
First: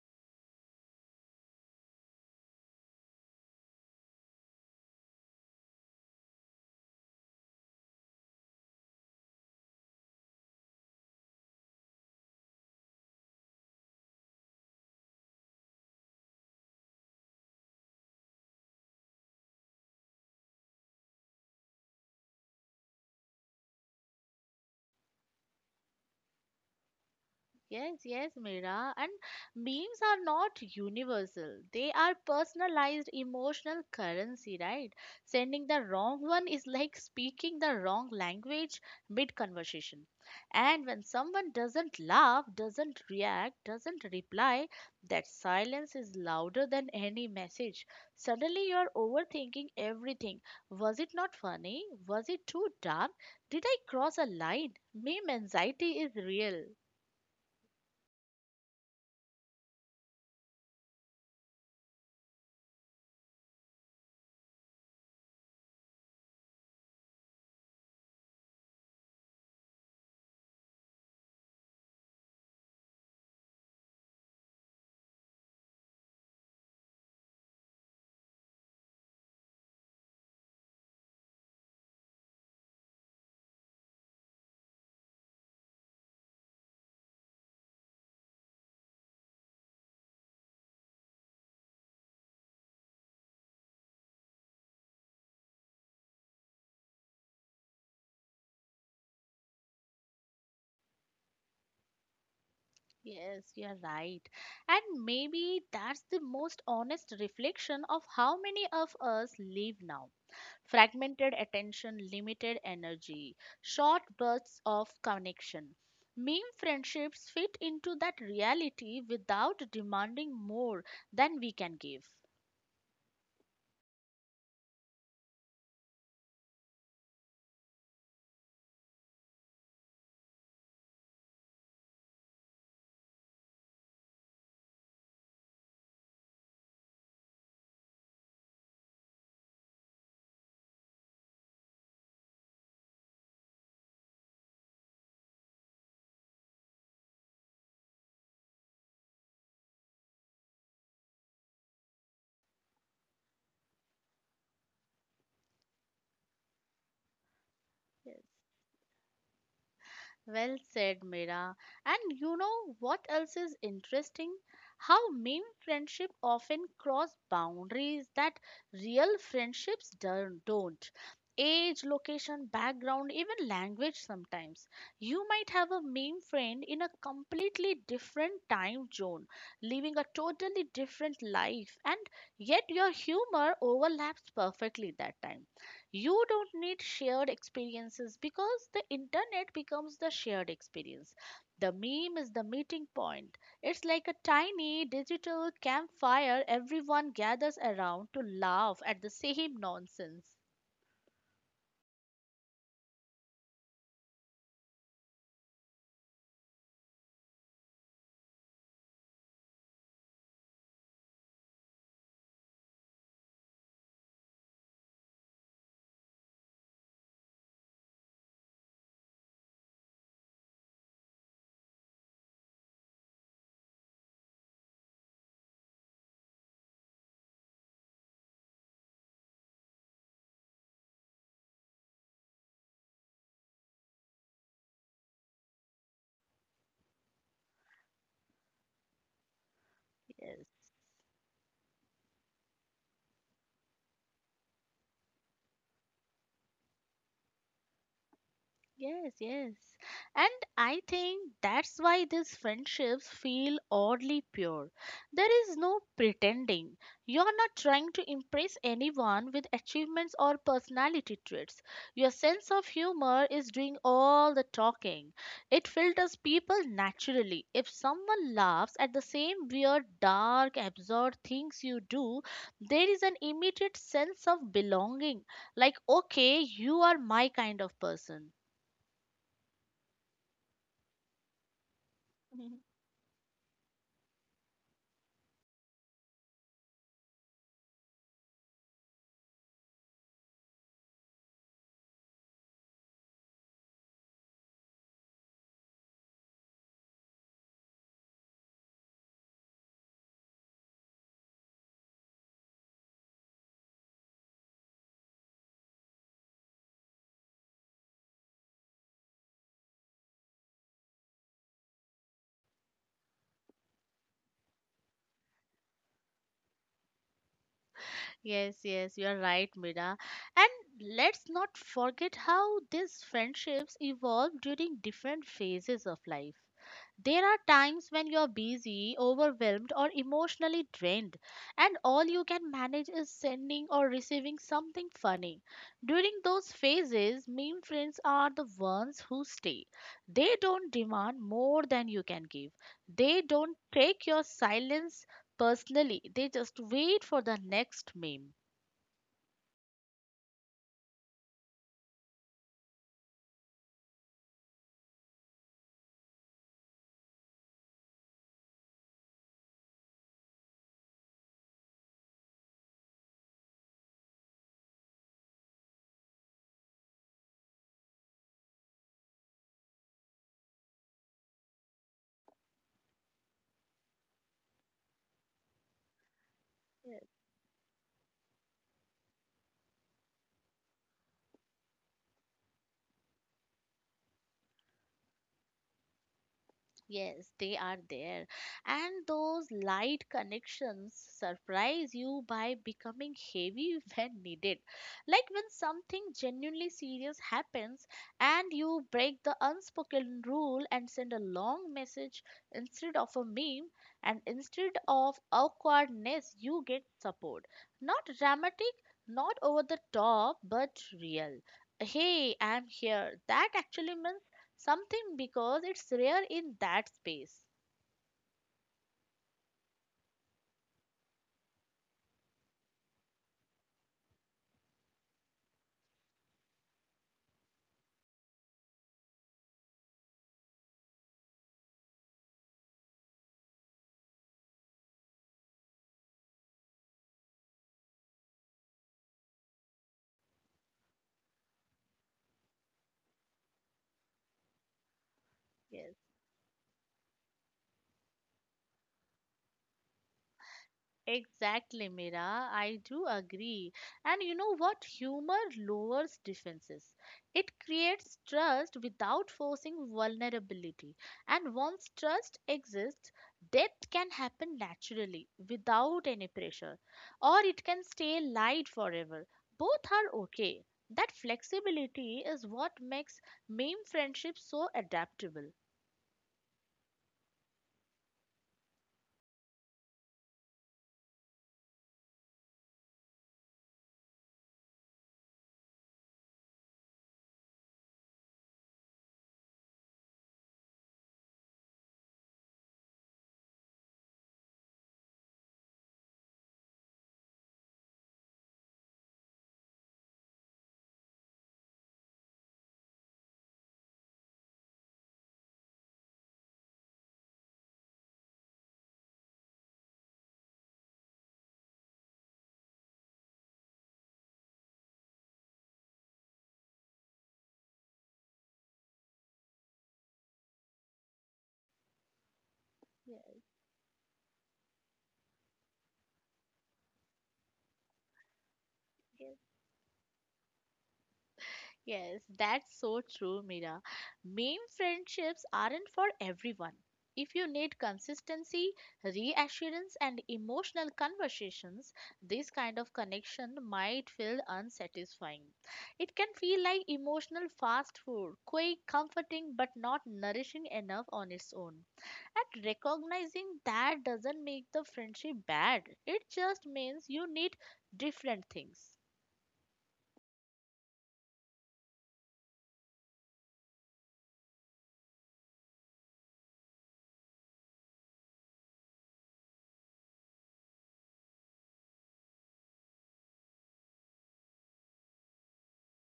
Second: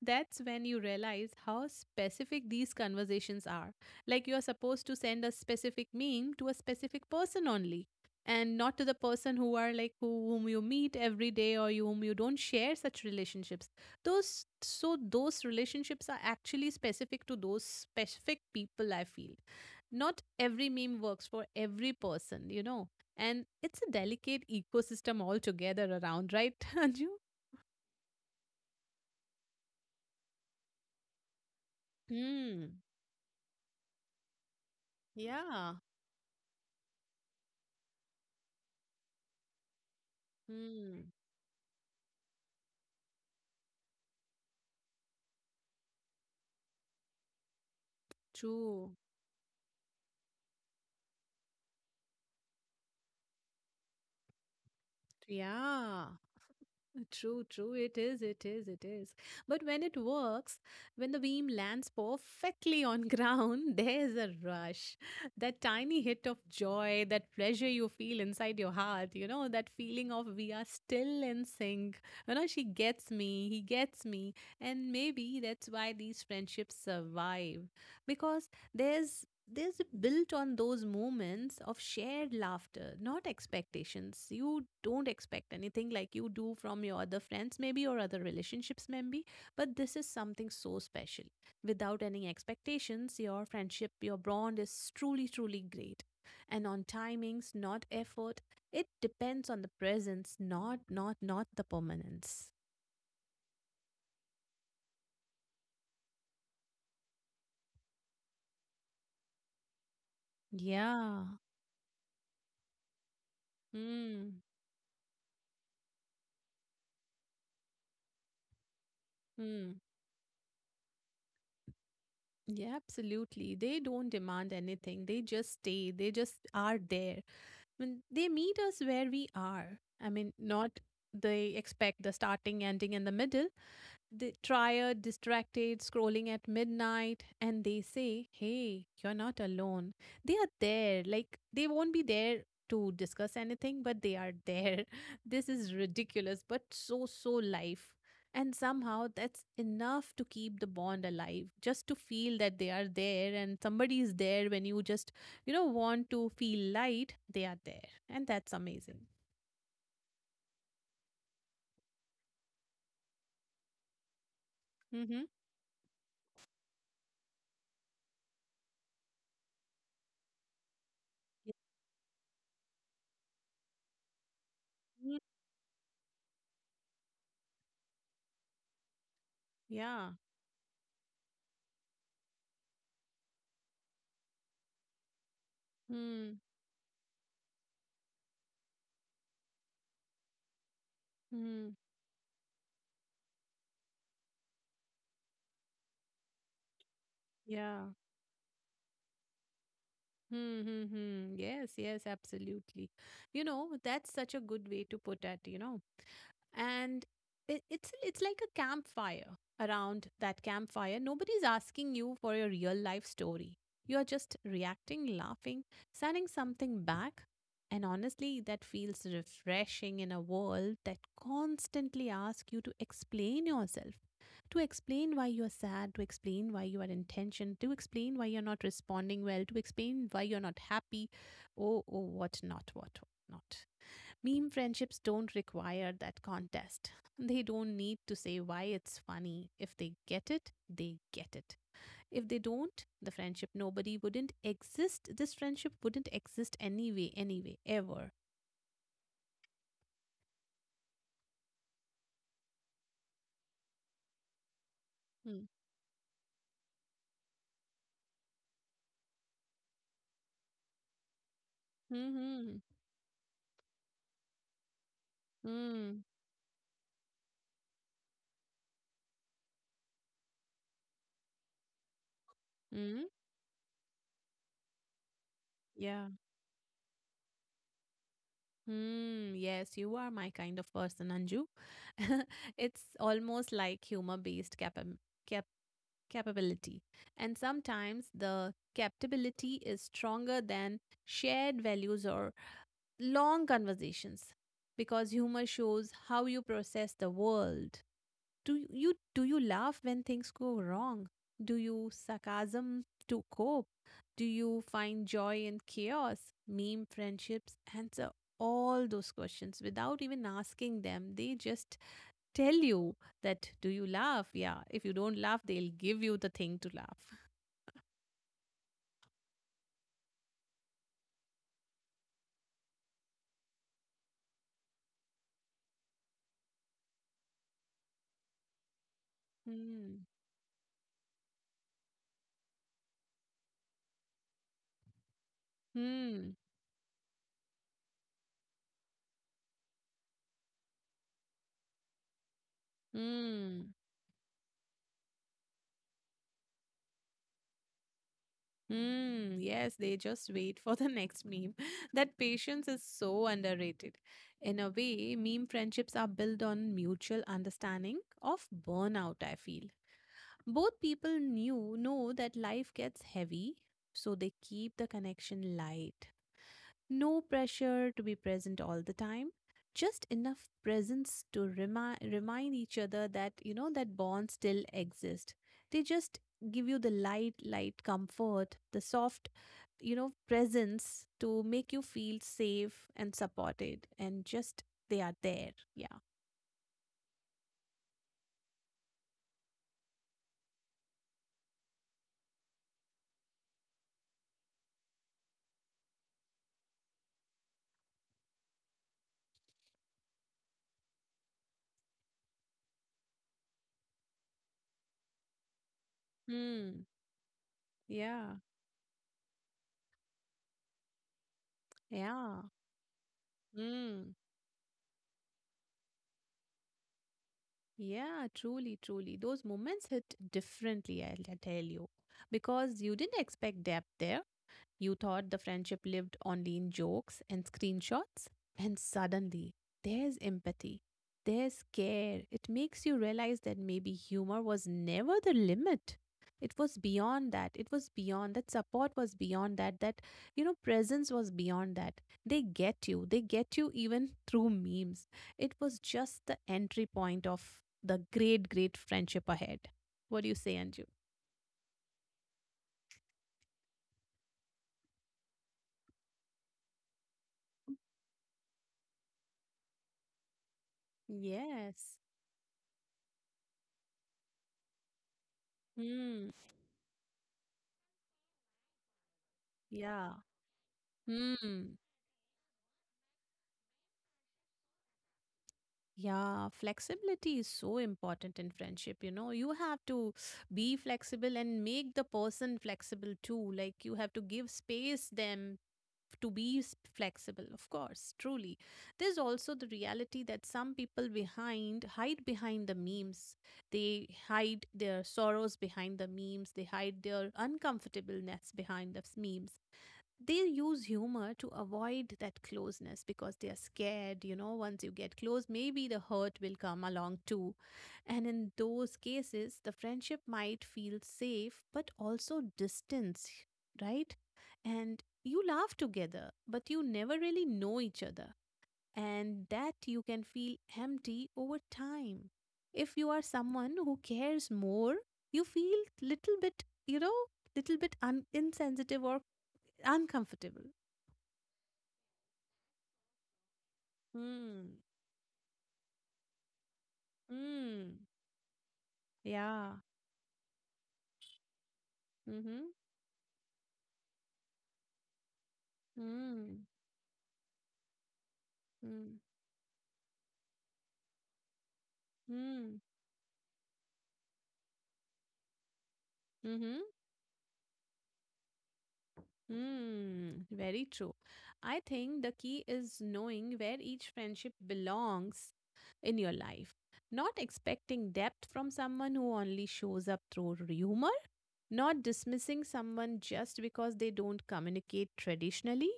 A: That's when you realize how specific these conversations are. Like, you're supposed to send a specific meme to a specific person only, and not to the person whom you meet every day, whom you don't share such relationships. Those, those relationships are actually specific to those specific people, I feel. Not every meme works for every person, and it's a delicate ecosystem altogether around, right? Anju.
B: Yes, yes, Mira. And memes are not universal. They are
A: Hmm.
B: personalized emotional currency, right? Sending
A: Yeah.
B: the wrong one is like speaking the wrong language mid conversation. And when
A: Hmm.
B: someone doesn't laugh, doesn't react, doesn't reply, that silence is louder than any message. Suddenly you're
A: True.
B: overthinking everything. Was it not funny? Was it too dark? Did I cross a line? Meme anxiety
A: Yeah,
B: is real.
A: true, true. It is, it is, it is. But when it works, when the beam lands perfectly on ground, there's a rush. That tiny hit of joy, that pleasure you feel inside your heart, that feeling of we are still in sync. You know, she gets me, he gets me. And maybe that's why these friendships survive because there's this built on those moments of shared laughter, not expectations. You don't expect anything like you do from your other friends, maybe, or other relationships, maybe. But this is something so special. Without any expectations, your friendship, your bond is truly, truly great. And on timings, not effort. It depends on the presence, not the permanence.
B: Yes, you're right. And maybe that's the most honest reflection of how many of us live now.
A: Yeah.
B: Fragmented attention, limited energy, short
A: Hmm.
B: bursts of connection. Meme friendships fit into that reality without
A: Hmm.
B: demanding more than we can give.
A: Yeah, absolutely. They don't demand anything. They just stay. They just are there. I mean, they meet us where we are. I mean, not they expect the starting, ending, and the middle. The tired, distracted, scrolling at midnight, and they say, Hey, you're not alone. They are there. Like, they won't be there to discuss anything, but they are there. This is ridiculous, but so, so life. And somehow that's enough to keep the bond alive, just to feel that they are there and somebody is there when you just, want to feel light, they are there.
B: Yes.
A: And that's amazing.
B: Well said, Mira. And you know what else is interesting? How
A: Mm-hmm.
B: meme friendship often cross boundaries that real friendships don't.
A: Yeah.
B: Age, location, background, even language sometimes.
A: Mm-hmm.
B: You might have a meme friend in a completely different time zone, living a
A: Yeah.
B: totally different life, and yet your humor overlaps perfectly that time you
A: Hmm.
B: don't need shared experiences because the internet becomes the shared experience,
A: Hmm.
B: the meme is the meeting point. It's like a tiny digital campfire everyone gathers
A: Yeah.
B: around to laugh at the same nonsense.
A: Hmm, hmm, hmm. Yes, yes, absolutely. You know, that's such a good way to put it, And it's like a campfire. Around that campfire, nobody's asking you for your real life story. You're just reacting, laughing, sending something back. And honestly, that feels refreshing in a world that constantly asks you to explain yourself, to explain why you're sad, to explain why you are in tension, to explain why you're not responding well, to explain why you're not happy, oh, oh, what not. Meme friendships don't require that contest. They don't need to say why it's funny. If they get
B: Yes.
A: it, they get it. If they don't, the friendship nobody wouldn't exist. This friendship wouldn't exist anyway, ever.
B: Yes, yes. And I think that's why these friendships feel oddly pure. There
A: Mm-hmm.
B: is no pretending. You're not trying to impress anyone with achievements or personality traits. Your sense
A: Mm-hmm.
B: of humor is doing all the talking. It filters people naturally. If someone laughs at the same weird, dark, absurd things you do, there is
A: Mm-hmm.
B: an immediate sense of belonging. Like,
A: Yeah.
B: okay, you are my kind of person.
A: Hmm, yes, you are my kind of person, Anju. It's almost like humor-based cap capability. And sometimes the captability is stronger than shared values or long conversations, because humor shows how you process the world. Do you laugh when things go wrong? Do you sarcasm to cope? Do you find joy in chaos? Meme friendships answer all those questions without even asking them. They just tell you, that do you laugh? Yeah. If you don't laugh, they'll give you the thing to laugh.
B: Yes, yes, you are right, Mira. And let's not forget how these friendships evolve during different phases of life. There are times when you're busy, overwhelmed, or
A: Hmm.
B: emotionally drained, and all you can manage is sending or receiving something funny. During
A: Hmm.
B: those phases, meme friends are the ones who stay. They don't demand more than you can give, they don't
A: Hmm.
B: take your silence personally, they just wait for the next meme.
A: Mm, yes, they just wait for the next meme. That patience is so underrated. In a way, meme friendships are built on mutual understanding of burnout, I feel. Both people knew know that life gets heavy, so they keep the connection light. No pressure to be present all the time, just enough presence to remind each other that that bonds still exist. They just give you the light, light comfort, the soft, presence to make you feel safe and supported, and just they are there. Yeah.
B: Yes, they are there. And those light connections surprise you by becoming heavy when needed. Like when something genuinely serious happens and you break the unspoken rule and send a long message instead of a meme, and instead of awkwardness, you get
A: Hmm.
B: support. Not
A: Yeah.
B: dramatic, not over the top, but real. Hey,
A: Yeah.
B: I'm here. That actually
A: Hmm.
B: means something because it's rare in that space.
A: Yeah, truly, truly. Those moments hit differently, I'll tell you, because you didn't expect depth there. You thought the friendship lived only in jokes and screenshots, and suddenly there's empathy. There's care. It makes you realize that maybe humor was never the limit. It was beyond that. It was beyond that. Support was beyond that. That, presence was beyond that. They get you. They get you even through memes. It was
B: Yes,
A: just the entry point of the great, great friendship ahead. What do you say, Anju?
B: exactly, Mira. I do agree. And you know what? Humor lowers defenses. It creates trust without forcing vulnerability. And once
A: Yes.
B: trust exists, death can happen naturally without any
A: Hmm.
B: pressure, or it can stay light forever. Both
A: Yeah.
B: are okay. That
A: Hmm.
B: flexibility is what makes meme friendships so adaptable.
A: Yeah, flexibility is so important in friendship. You know, you have to be flexible and make the person flexible too. Like, you have to give space them to be flexible, of course, truly. There's also the reality that some people behind hide behind the memes. They hide their sorrows behind the memes. They hide their uncomfortableness behind the memes. They use humor to avoid that closeness, because they are scared, once you get close, maybe the hurt will come along too. And in those cases the friendship might feel safe, but also distance, right? And you laugh together, but you never really know each other, and that you can feel empty over time. If you are someone who cares more, you feel little bit, insensitive or
B: Yes.
A: uncomfortable.
B: Yes, that's so true, Mira. Meme
A: Mm.
B: friendships aren't for everyone. If you need
A: Mm.
B: consistency,
A: Yeah.
B: reassurance, and emotional conversations, this
A: Mm-hmm.
B: kind of connection might feel unsatisfying. It can feel
A: Mm.
B: like emotional fast food, quick,
A: Mm.
B: comforting, but not nourishing enough on its own. And
A: Mm.
B: recognizing that doesn't make the friendship bad, it just
A: Mm-hmm.
B: means you need different things.
A: Mm. Very true. I think the key is knowing where each friendship belongs in your life. Not expecting depth from someone who only shows up through humor. Not dismissing someone just because they don't communicate traditionally.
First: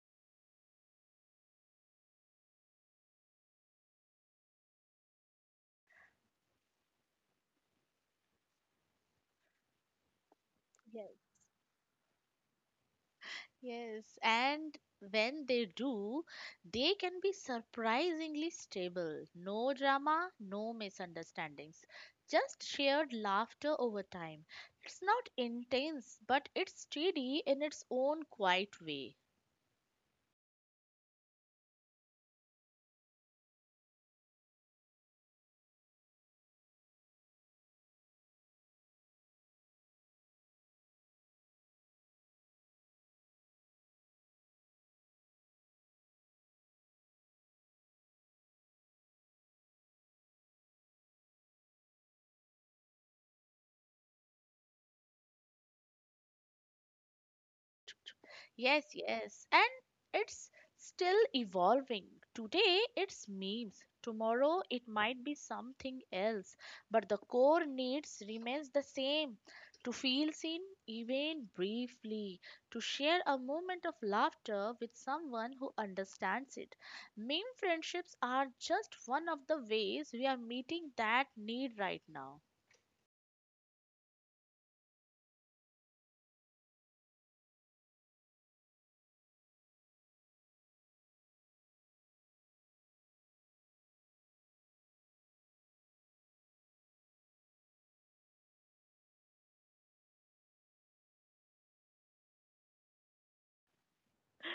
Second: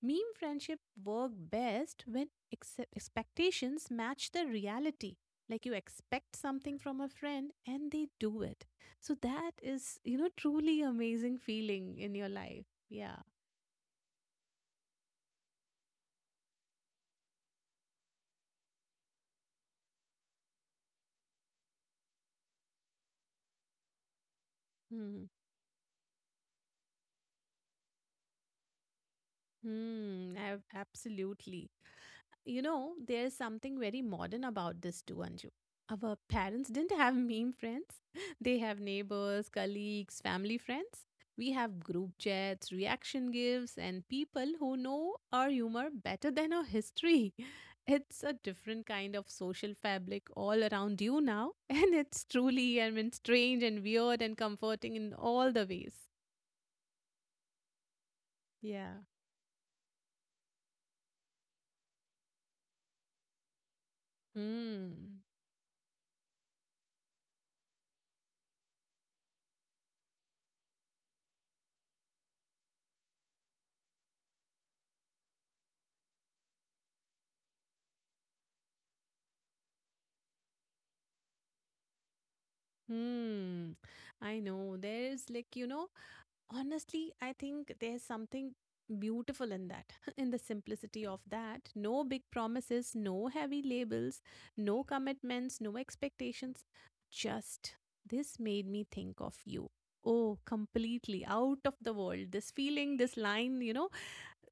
A: Meme friendship work best when expectations match the reality. Like you expect something from a friend and they do it. So that is, truly
B: Yes.
A: amazing feeling in your life. Yeah.
B: Yes, and when they do, they can be surprisingly stable. No drama, no misunderstandings, just shared laughter over time. It's
A: Hmm.
B: not intense, but it's steady in its own quiet way.
A: Absolutely. You know, there's something very modern about this too, Anju. Our parents didn't have meme friends. They have neighbors, colleagues, family friends. We have group chats, reaction gifs, and people who know our humor better than our history. It's a different kind of social fabric all around you now, and it's truly, I mean, strange and weird and comforting in all the ways.
B: Yes,
A: Yeah.
B: yes. And it's still evolving. Today it's memes. Tomorrow it
A: Hmm.
B: might be something else. But the core needs remains the same. To feel seen, even briefly. To share a moment of laughter with someone who understands it. Meme friendships are just one of the ways we are meeting that need right now.
A: Hmm. I know. There's like, honestly, I think there's something beautiful in that, in the simplicity of that. No big promises, no heavy labels, no commitments, no expectations. Just this made me think of you. Oh, completely out of the world. This feeling, this line,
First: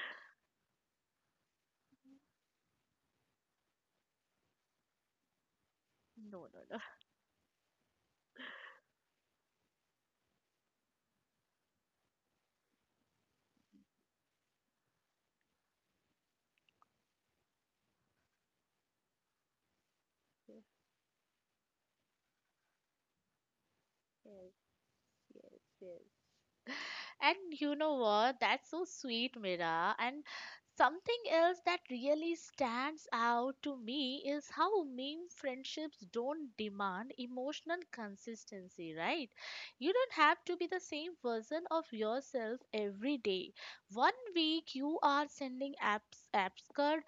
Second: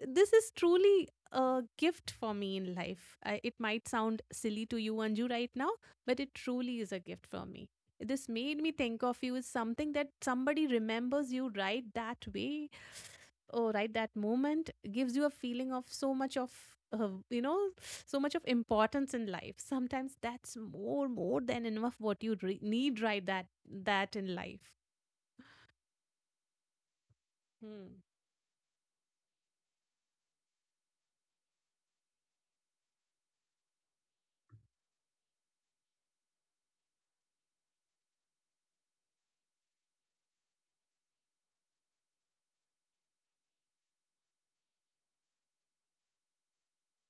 A: this is truly a gift for me in life. I, it might sound silly to you, Anju, right now, but it
B: No, no, no.
A: truly is a gift for me. This made me think of you as something that somebody remembers you right that way, or right that moment, gives you a feeling of so much of. Uh, you know so much of importance in life sometimes that's more than enough what you need right that in
B: Yes,
A: life.
B: yes, yes. And you know
A: Hmm.
B: what? That's so sweet, Mira. And something else that really stands out to me is how meme friendships don't demand emotional consistency, right? You don't have to be the same version of yourself every day. One week you are sending absurd,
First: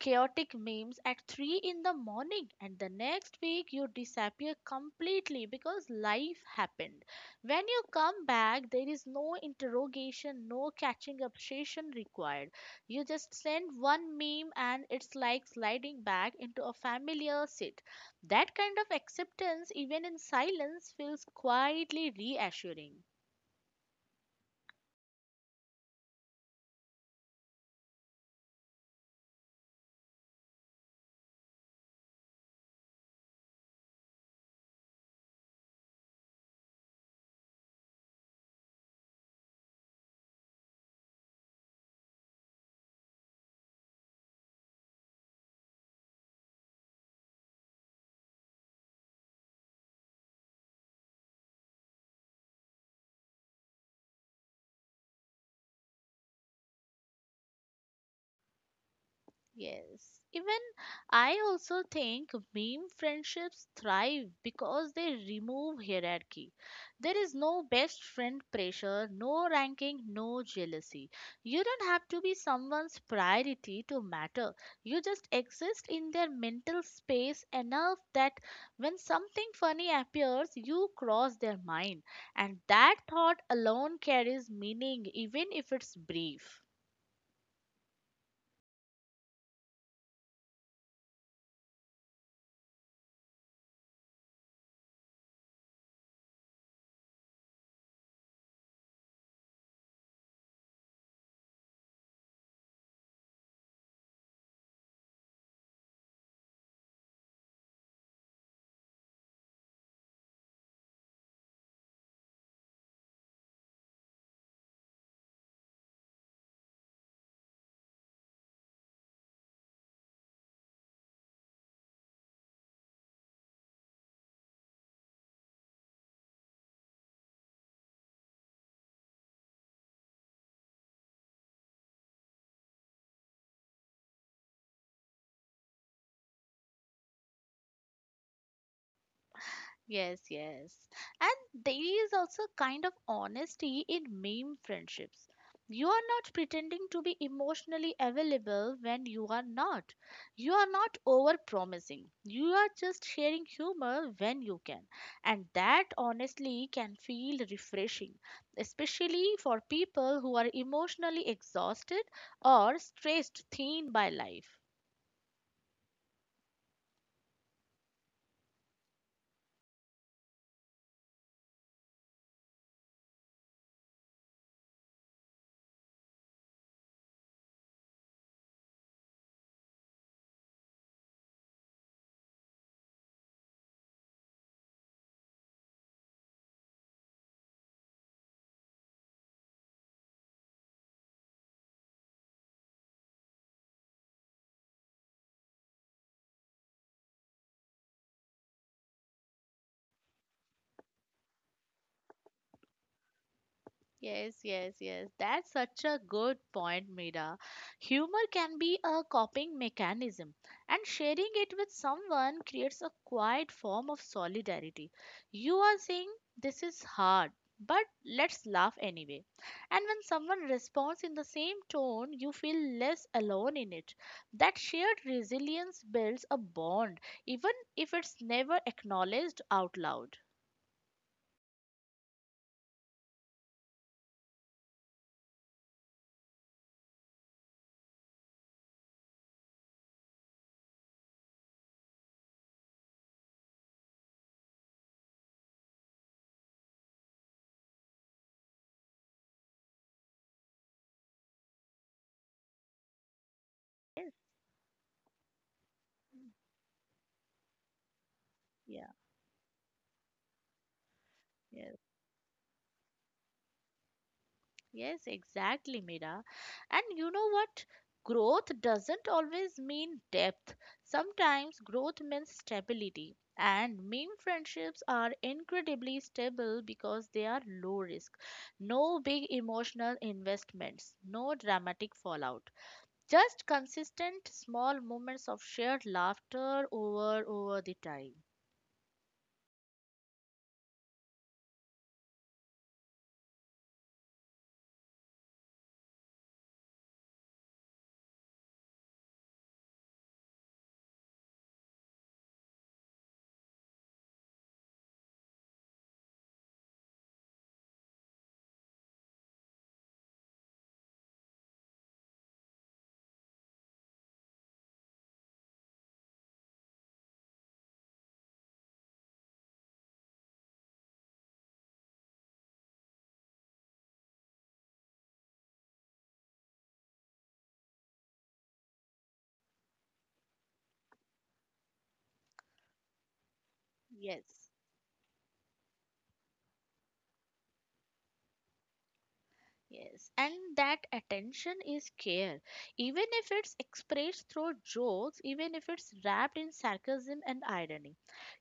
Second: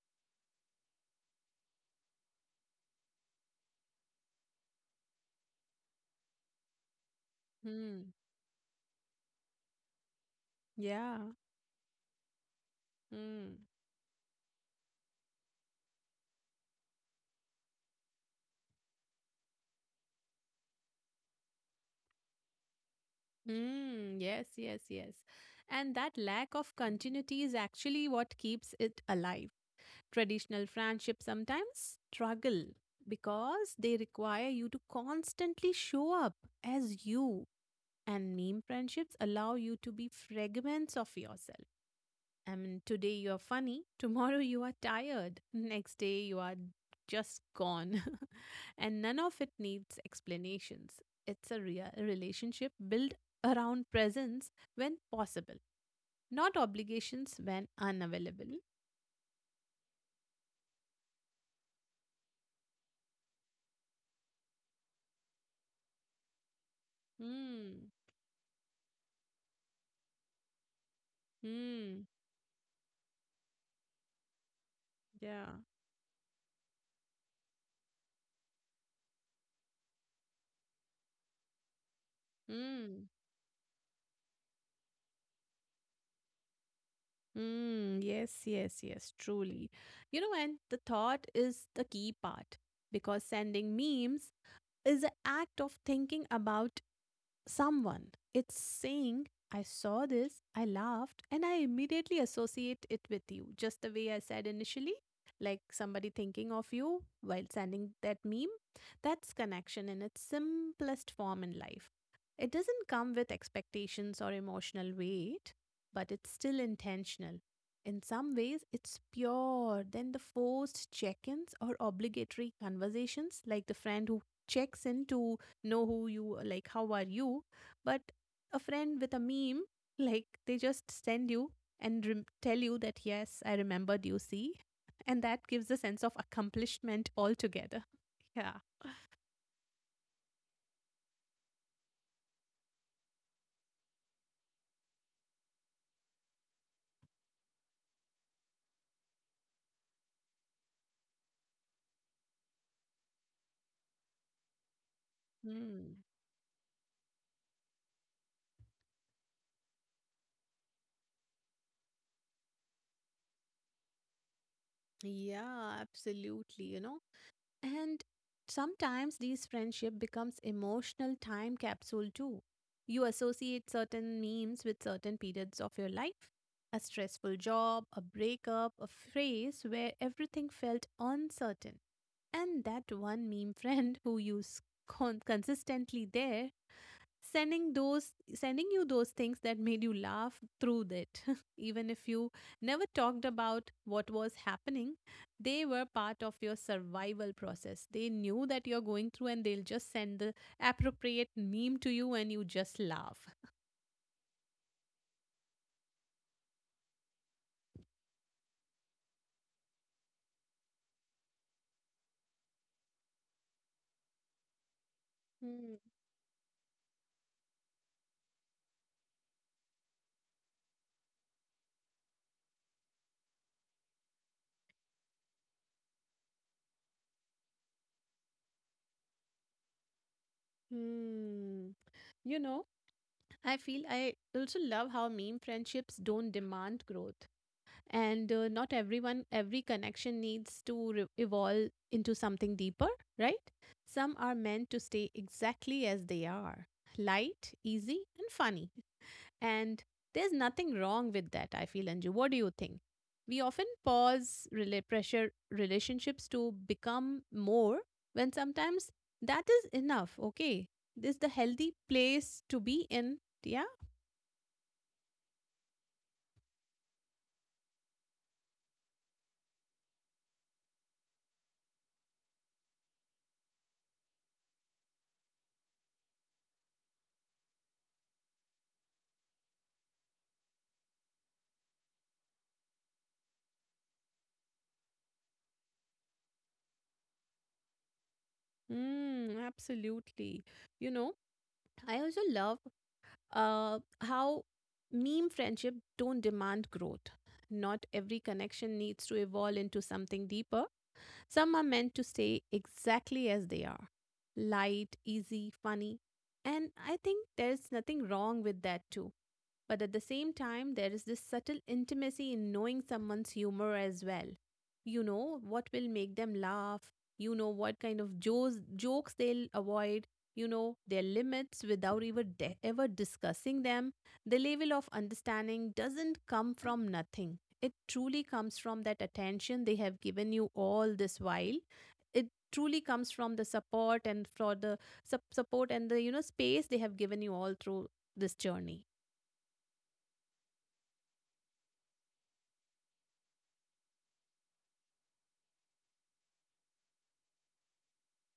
B: chaotic memes at 3 in the morning, and the next week you disappear completely because life happened. When you
A: Hmm.
B: come back, there is no interrogation, no
A: Yeah.
B: catching up session required. You just
A: Hmm.
B: send one meme and it's like sliding back into a familiar seat. That kind of acceptance, even in silence, feels quietly reassuring.
A: Mm, yes, yes, yes. And that lack of continuity is actually what keeps it alive. Traditional friendships sometimes struggle because they require you to constantly show up as you, and meme friendships allow you to be fragments of yourself. I mean, today you're funny, tomorrow you are tired, next day you are just gone. And none of it needs explanations. It's a real relationship built around presence when possible, not obligations when unavailable.
B: Yes. Even I also think meme friendships thrive because they remove hierarchy. There is no
A: Hmm.
B: best friend pressure, no ranking, no jealousy. You don't
A: Hmm.
B: have to be someone's priority to matter. You just
A: Yeah.
B: exist in their mental space enough that when something funny appears, you cross their mind. And that
A: Hmm.
B: thought alone carries meaning, even if it's brief.
A: Hmm. Yes, yes, yes, truly. You know, and the thought is the key part because sending memes is an act of thinking about someone. It's saying, I saw this, I laughed, and I immediately associate it with you, just the way I said initially. Like somebody thinking of you while sending that meme. That's connection in its simplest form in life. It doesn't come with expectations or emotional weight, but it's still intentional. In some ways, it's pure than the forced check ins or obligatory conversations, like the friend who checks in to know who you like how are you, but a friend with a meme like they just send you and tell you that yes, I remembered you see, and that gives a sense of accomplishment altogether. Yeah.
B: Yes, yes. And there is also a kind of honesty in meme friendships. You are not pretending to be emotionally available when you are not. You are not over promising. You are just sharing humor when you can. And that
A: Hmm.
B: honestly can feel refreshing, especially for people who are emotionally exhausted or stressed thin by life.
A: Yeah, absolutely. You know, and sometimes these friendship becomes emotional time capsule too. You associate certain memes with certain periods of your life. A stressful job, a breakup, a phase where everything felt uncertain. And that one meme friend who consistently there, sending you those things that made you laugh through that, even if you never talked about what was happening, they were part of your survival process. They knew that you're going through and they'll just send the appropriate meme to you and you just laugh.
B: Yes, yes, yes. That's such a good point, Mira. Humor can be a coping mechanism, and sharing it with someone creates a quiet form of solidarity. You
A: Hmm.
B: are saying, this is hard, but let's laugh anyway. And when someone responds in the same tone, you feel less alone in it. That shared resilience builds a bond, even if it's never acknowledged out loud.
A: Hmm. You know, I feel I also love how meme friendships don't demand growth. And not every connection needs to evolve into something deeper, right? Some are meant to stay exactly as they are, light, easy and funny. And there's nothing wrong with that, I feel. Anju, what do you think? We often pause rela pressure relationships to become more when
B: Yes,
A: sometimes
B: yeah,
A: that is enough. Okay, this is the healthy
B: yes.
A: place to be in. Yeah.
B: Yes, exactly, Mira. And you know what? Growth doesn't always mean depth. Sometimes growth means stability. And meme friendships are incredibly stable because they are low risk. No big emotional investments, no dramatic fallout. Just consistent small moments of shared laughter over the time.
A: Mm, absolutely. You know, I also love how meme friendship don't demand growth. Not every connection needs to evolve into something deeper. Some are meant to stay exactly as they are, light, easy, funny. And I think there's nothing wrong with that too. But at the same time, there is this subtle intimacy in knowing someone's humor as well. You know what will make them laugh, you know what kind of jokes they'll avoid, you know their limits without ever discussing them. The level of understanding doesn't come from nothing, it truly comes from that attention they have given you all this while. It truly comes from the support and
B: Yes.
A: for the support and the, you know, space they have given you all through this journey.
B: Yes, and that attention is care. Even if it's expressed through jokes, even if it's wrapped in sarcasm and irony,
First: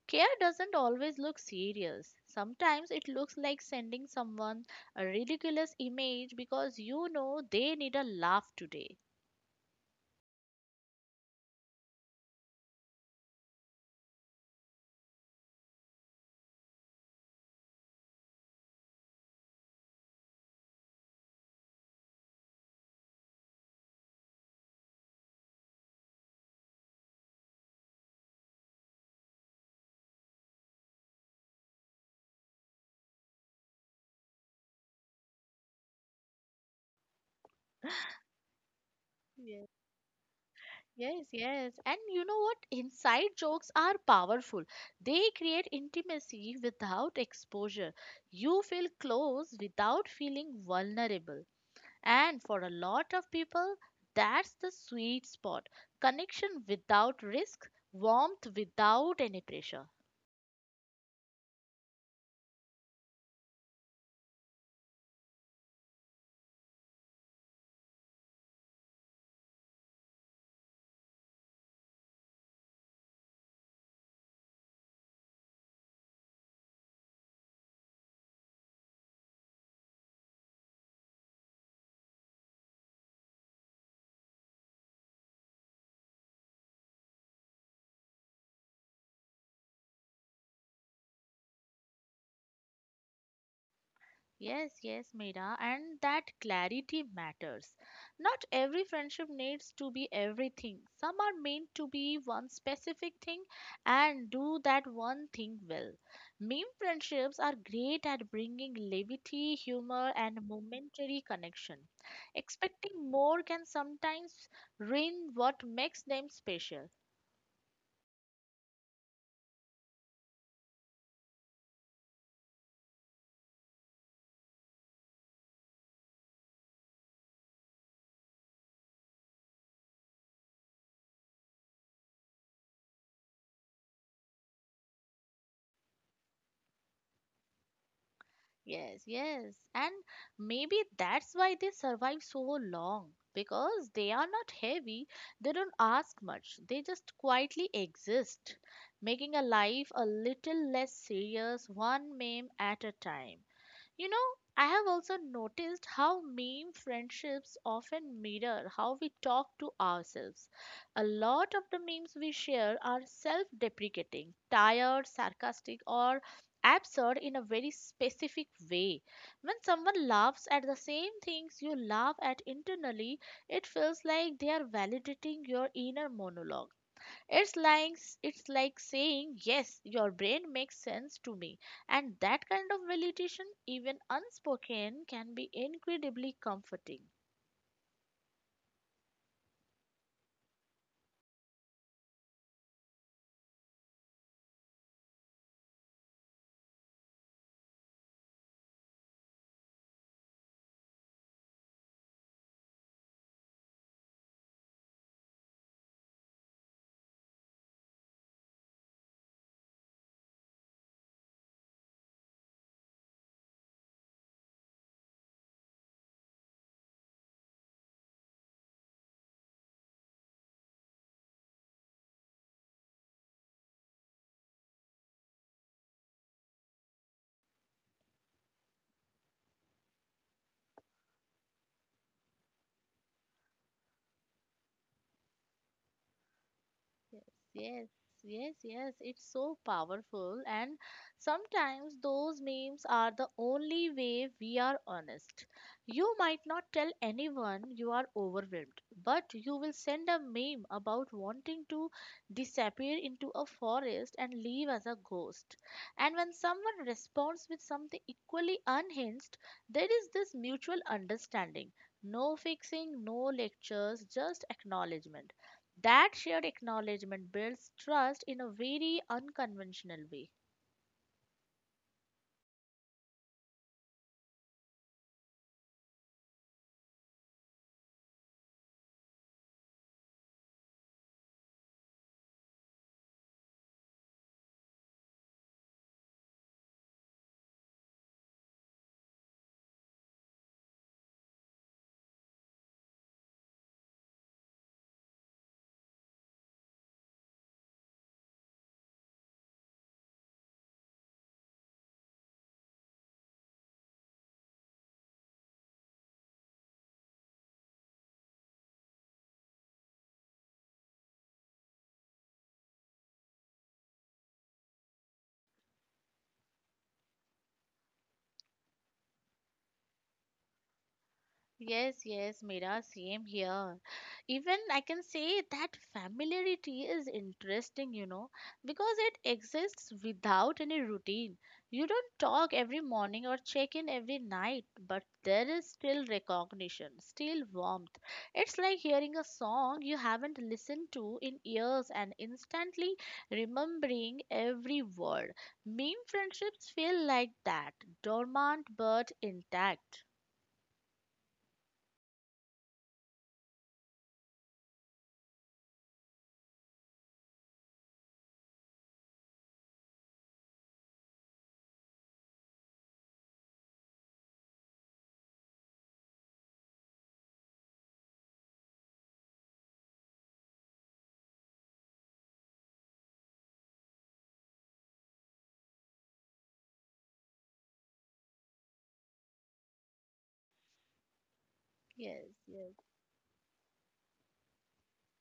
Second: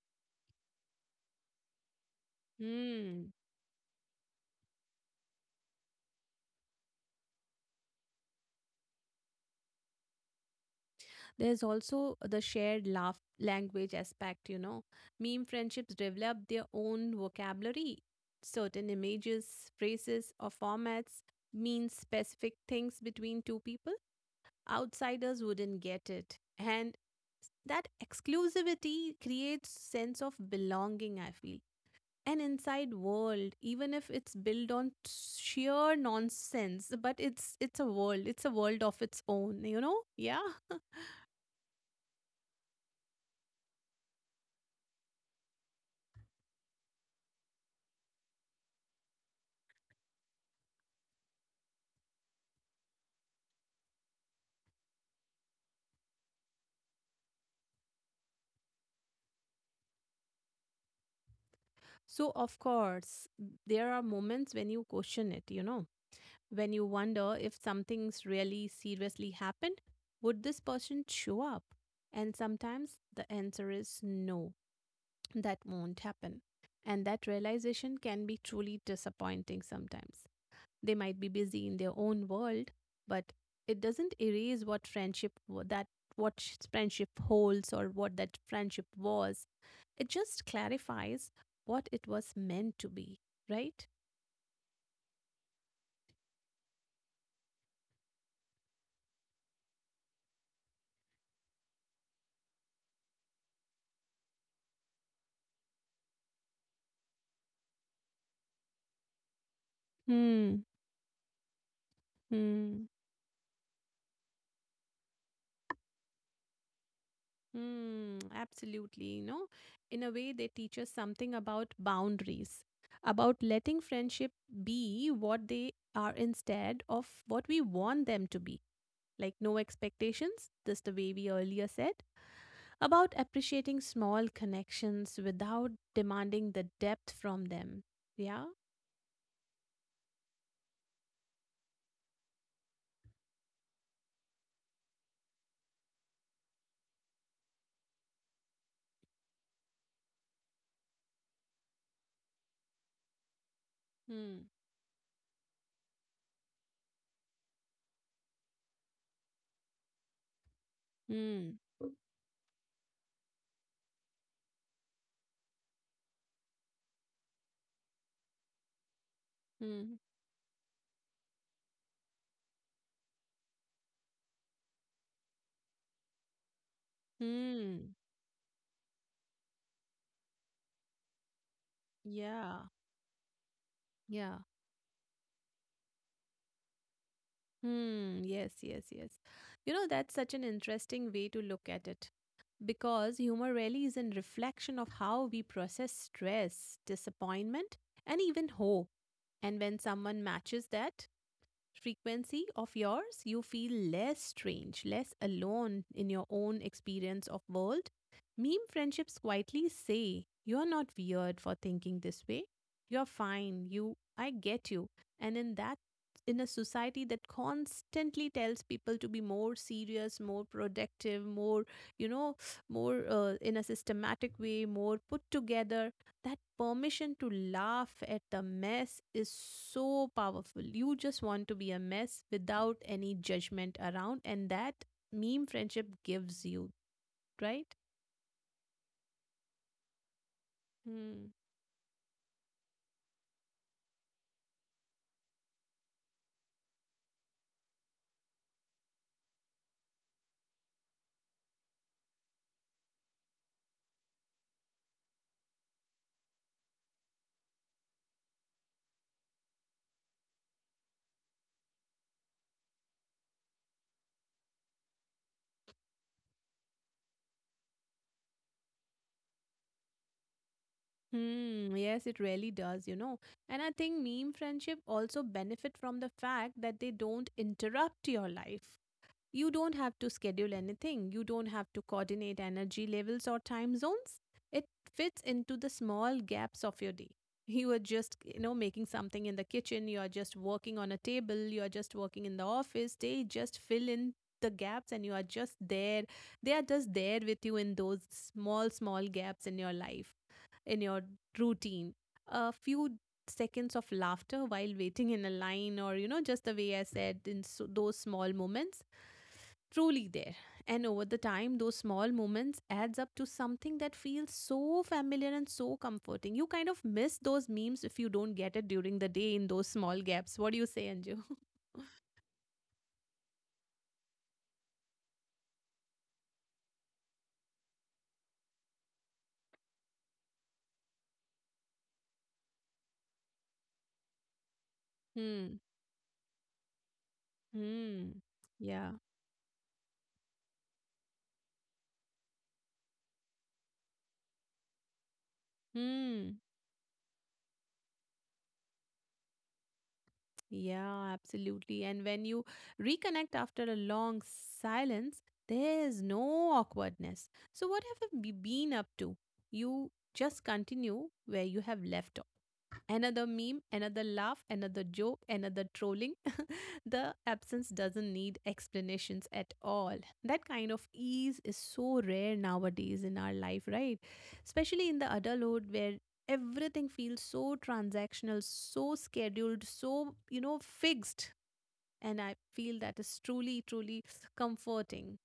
B: care doesn't always look serious. Sometimes it
A: Hmm.
B: looks like sending someone a ridiculous image because you know they need a laugh today.
A: There's also the shared laugh language aspect, you know. Meme friendships develop their own vocabulary. Certain images, phrases, or formats mean specific things between two people. Outsiders wouldn't get it, and that exclusivity creates sense of belonging, I feel. An inside world, even if it's built on sheer nonsense, but it's a world, it's a world of its own,
B: Yes,
A: you know. Yeah.
B: yes, yes. And you know what? Inside jokes are powerful. They create intimacy without exposure. You feel close without feeling vulnerable. And for a lot of people, that's the sweet spot, connection without risk, warmth without any pressure.
A: So of course there are moments when you question it, you know, when you wonder if something's really seriously happened, would this person show up, and sometimes the answer is no, that won't happen. And that realization can be truly disappointing sometimes. They might be busy in their own world, but it doesn't erase what friendship that what friendship holds or what that friendship was. It just clarifies what it was meant to be, right?
B: Yes, yes, Meera, and that clarity matters. Not every friendship needs to be everything. Some are meant to be one specific thing and do that one thing well. Meme friendships are great at bringing levity, humor, and
A: Hmm.
B: momentary connection.
A: Hmm.
B: Expecting more can sometimes ruin what makes them special.
A: Mm, absolutely. You know, in a way, they teach us something about boundaries, about letting friendship be what they are instead of what we want them to be. Like, no expectations, just the way we earlier said, about appreciating small connections without demanding the depth from them. Yeah?
B: Yes, yes. And maybe that's why they survive so long, because they are not heavy, they don't ask much, they just quietly exist, making a life a little less serious, one meme at a time. You know,
A: Hmm.
B: I have also noticed how meme friendships often mirror how we talk to ourselves. A lot
A: Hmm.
B: of the memes we share are self deprecating, tired, sarcastic, or absurd in a very specific way. When
A: Hmm.
B: someone laughs at the same things you laugh at internally, it feels like they are validating your inner monologue. It's
A: Hmm.
B: like it's like saying, yes, your brain makes sense to me. And that
A: Yeah.
B: kind of validation, even
A: Yeah.
B: unspoken, can be incredibly comforting.
A: Hmm. Yes, yes, yes. You know, that's such an interesting way to look at it because humor really is a reflection of how we process stress, disappointment, and even hope. And when someone matches that frequency of yours, you feel less strange, less alone in your own experience of world. Meme friendships quietly say you're not weird for thinking this way, you're fine, you I get you. And in that, in a society that constantly tells people to be more serious, more productive, more, you know more, in a systematic way, more put together, that permission to laugh at the mess is so powerful. You just want to be a mess without any judgment around, and that meme friendship gives you,
B: Yes,
A: right?
B: yes, yes. Yes. It's so powerful, and
A: Hmm.
B: sometimes those memes are the only way we are honest. You might not tell anyone you are overwhelmed, but you will send a meme about wanting to disappear into a forest and leave as a ghost. And when someone responds with something equally unhinged, there is this mutual understanding. No fixing, no lectures, just acknowledgement. That shared acknowledgement builds trust in a very unconventional way.
A: Hmm, yes, it really does, you know. And I think meme friendship also benefit from the fact that they don't interrupt your life. You don't have to schedule anything, you don't have to coordinate energy levels or time zones. It fits into the small gaps of your day. You are just, you know, making something in the kitchen, you are just working on a table, you are just working in the office. They just fill in the gaps and you are just there. They are just there with you in those small, small gaps in your life, in your routine. A few seconds of laughter while waiting in a line, or you know, just the way I said in so, those small moments truly there, and over the time those small moments adds up to something that feels so familiar and so comforting. You kind of miss those memes if you don't get it during the day in those small gaps. What do you say, Anju?
B: Yes, yes, Mira, same here. Even I can say that familiarity is interesting, you know, because it exists without any routine. You don't talk every morning or check in every night, but there
A: Hmm.
B: is still recognition, still warmth.
A: Hmm.
B: It's like
A: Yeah.
B: hearing a song you haven't listened to in years and instantly remembering every word. Meme
A: Hmm.
B: friendships feel like that, dormant but intact.
A: Yeah, absolutely. And when you reconnect after a long silence, there is no awkwardness, so what have been up to. You just continue where you have left. Another meme, another laugh, another joke, another trolling. The absence doesn't need explanations at all. That kind of ease is so rare nowadays in our life, right? Especially in the adulthood where everything feels so transactional, so scheduled, so, you know, fixed. And
B: Yes,
A: I
B: yes.
A: feel that is truly, truly comforting.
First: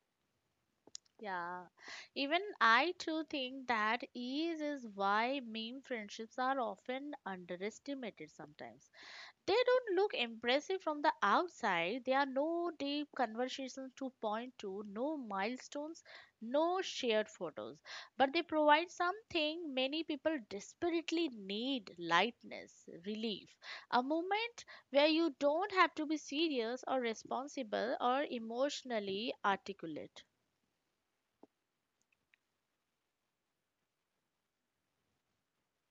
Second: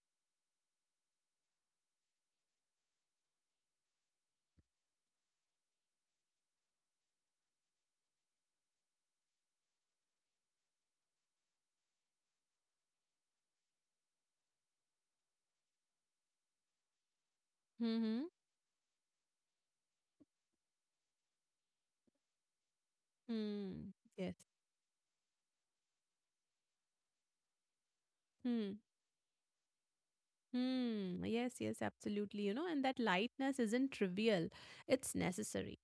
B: Yeah, even I too think that ease is why meme friendships are often underestimated sometimes. They don't look impressive from the outside. There are no deep conversations to point to, no milestones, no shared photos.
A: Mm-hmm.
B: But they provide something many people desperately need, lightness, relief,
A: Mm.
B: a
A: Yes.
B: moment where you don't have to be serious or responsible or
A: Hmm.
B: emotionally articulate.
A: Hmm. Yes, yes, absolutely. You know, and that lightness isn't trivial, it's necessary.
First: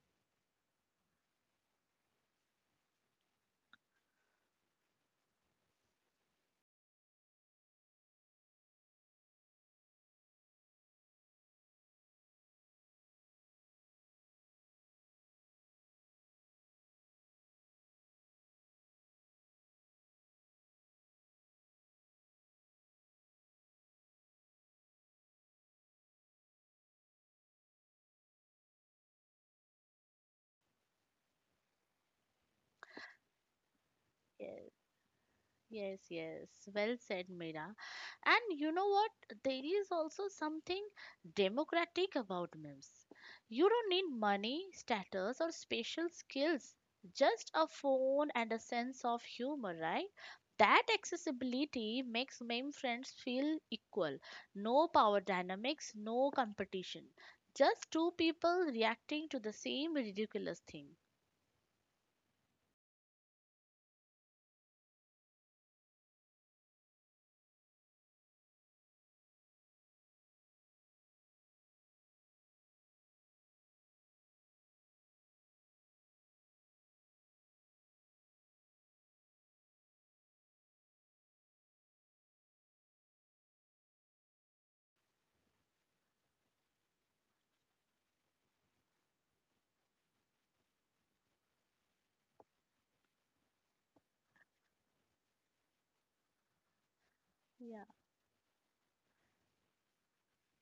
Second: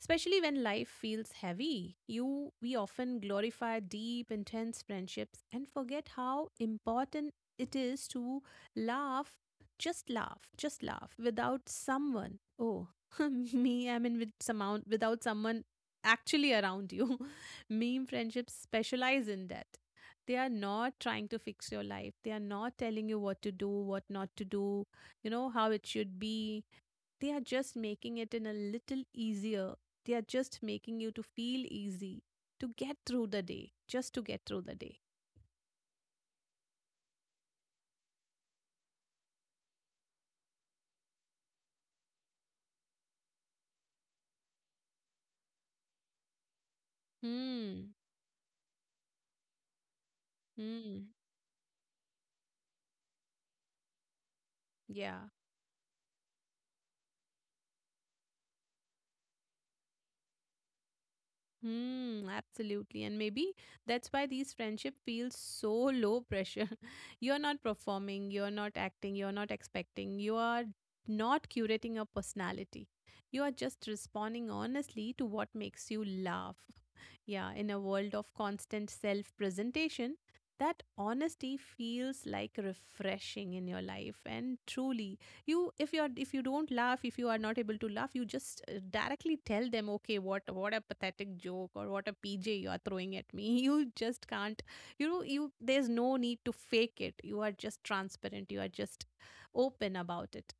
A: Especially when life feels heavy, you we often glorify deep, intense friendships and forget how important it is to laugh, just laugh, just laugh without someone. Oh, me, I mean, with someone, without someone actually around you. Meme friendships specialize in that. They are not trying to fix your life. They are not telling you what to do, what not to do, you know, how it should be. They are just making it in a little easier. They are just making you to feel easy to get through the day, just to get through
B: Yes,
A: the day.
B: yes, yes. Well said, Mira. And you know what? There is also something democratic about memes. You don't need money, status, or special skills. Just a
A: Hmm.
B: phone and a sense of humor, right? That
A: Hmm.
B: accessibility makes meme friends feel equal. No power
A: Yeah.
B: dynamics, no competition. Just two people reacting to the same ridiculous thing.
A: Hmm, absolutely. And maybe that's why these friendship feels so low pressure. You're not performing, you're not acting, you're not expecting, you are not curating your personality. You are just responding honestly to what makes you laugh. Yeah, in a world of constant self presentation, that honesty feels like refreshing in your life. And truly, you if you are, if you don't laugh, if you are not able to laugh, you just directly tell them, okay, what a pathetic joke or what a pj you are throwing at me. You just can't, you know, you there's no need to fake it, you are just transparent, you are just open about it.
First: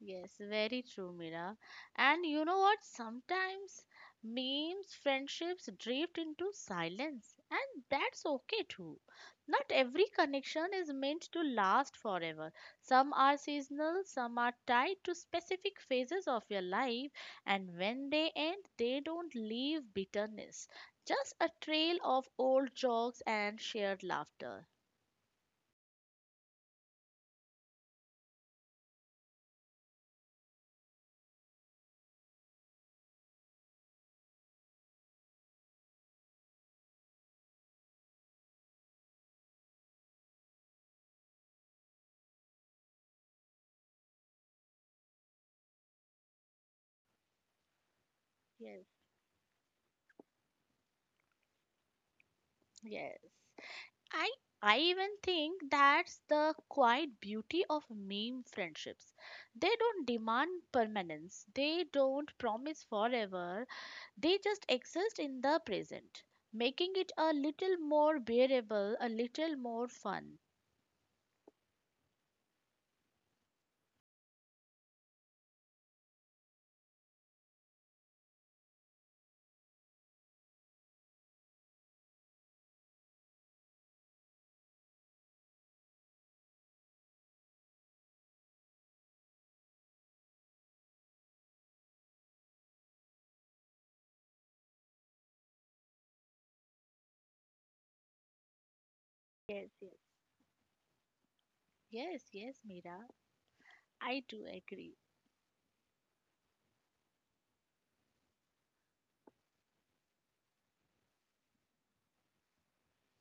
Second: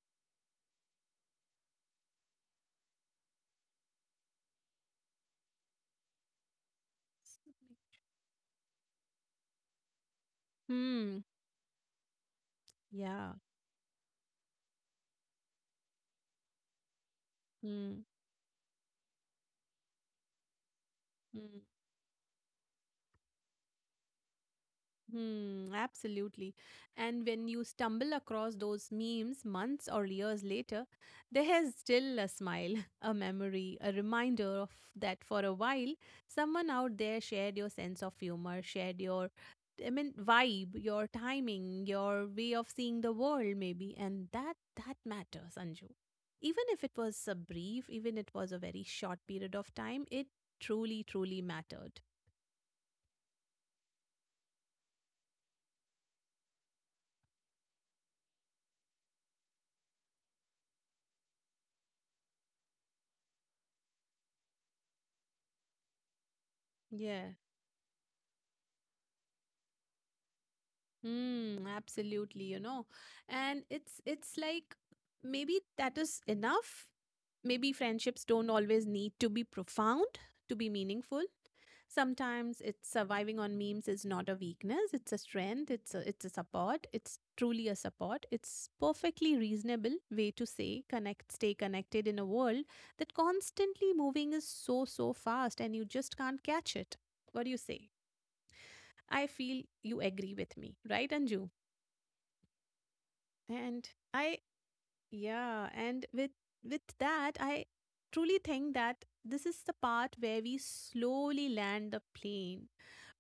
B: Yes, very true, Mira. And you know what? Sometimes memes, friendships drift into silence, and that's okay too. Not every connection is
A: Hmm.
B: meant to last forever. Some
A: Yeah.
B: are seasonal, some are tied to specific phases of your life, and
A: Hmm.
B: when they end, they don't leave bitterness, just a
A: Hmm.
B: trail of old jokes and shared laughter.
A: Hmm, absolutely. And when you stumble across those memes months or years later, there is still a smile, a memory, a reminder of that for a while, someone out there shared your sense of humor, shared your, I mean, vibe, your timing, your way of seeing the world, maybe. And that matters, Anju. Even if it was a brief, even it was a very
B: Yes.
A: short period of time, it truly, truly mattered.
B: Yes. I I even think that's the quiet beauty of meme friendships. They don't demand permanence. They don't promise forever. They just exist in the present, making it
A: Yeah.
B: a little more bearable, a little more fun.
A: Mm, absolutely, you know. And it's like maybe that is enough. Maybe friendships don't always need to be profound to be meaningful. Sometimes it's surviving on memes is not a weakness, it's a strength, it's a support, it's truly a support. It's perfectly reasonable way to say connect, stay connected in a world that constantly moving is so so fast and you just can't catch it. What do you say? I feel
B: Yes, yes,
A: you agree with me, right, Anju?
B: yes, yes, Mira,
A: And
B: I
A: I,
B: do agree.
A: yeah, and with that, I truly think that this is the part where we slowly land the plane.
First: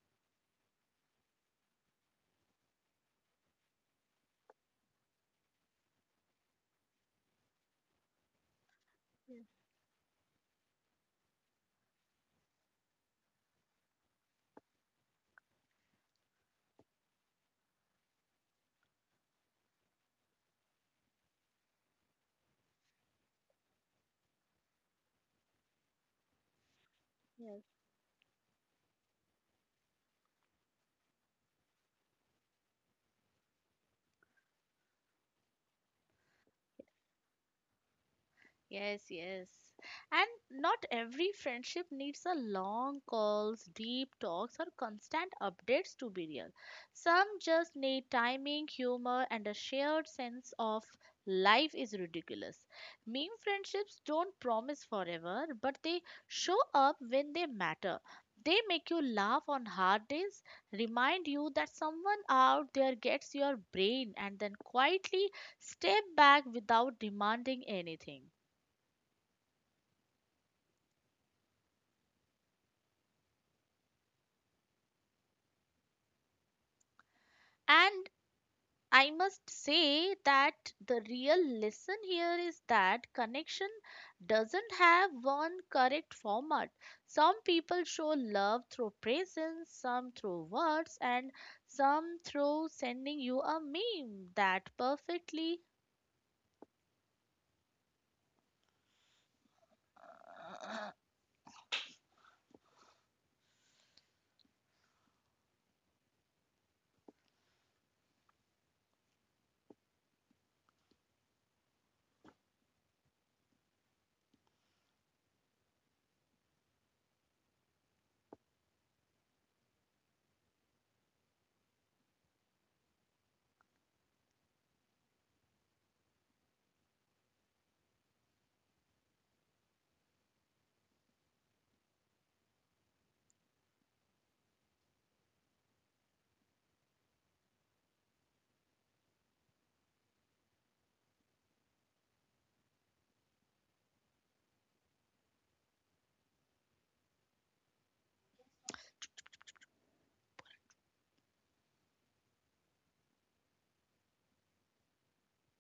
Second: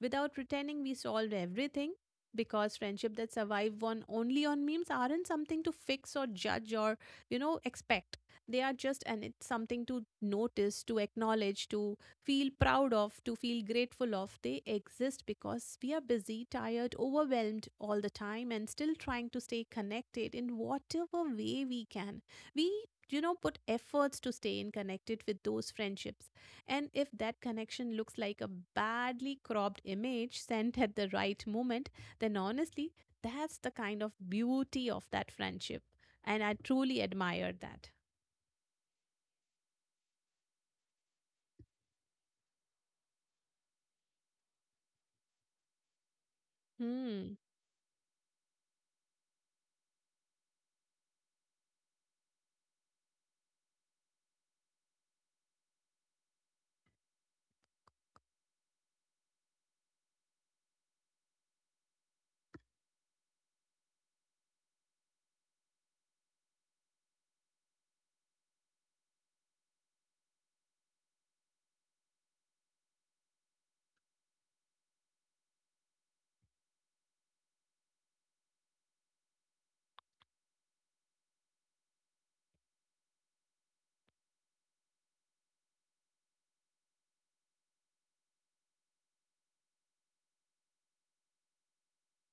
A: Without pretending we solved everything, because friendship that survive on only on memes aren't something to fix or judge or, you know, expect. They are just and
B: Yes,
A: it's something to notice, to acknowledge, to feel proud of, to feel grateful of. They exist because we are busy, tired, overwhelmed all the time, and still trying to stay connected in whatever way we can. We, you know, put efforts to stay in connected with those friendships. And if that
B: yes.
A: connection looks like a badly cropped image sent at the right moment, then honestly that's the kind of beauty of that friendship, and I truly admire that.
B: Yes, yes. And not every friendship needs a long calls, deep talks, or constant updates to be real. Some
A: Hmm.
B: just need timing, humor, and a shared sense of life is ridiculous. Meme friendships don't promise forever, but they show up when they matter. They make you laugh on hard days, remind you that someone out there gets your brain, and then quietly step back without demanding anything. And I must say that the real lesson here is that connection doesn't have one correct format. Some people show love through presence, some through words, and some through sending you a meme that perfectly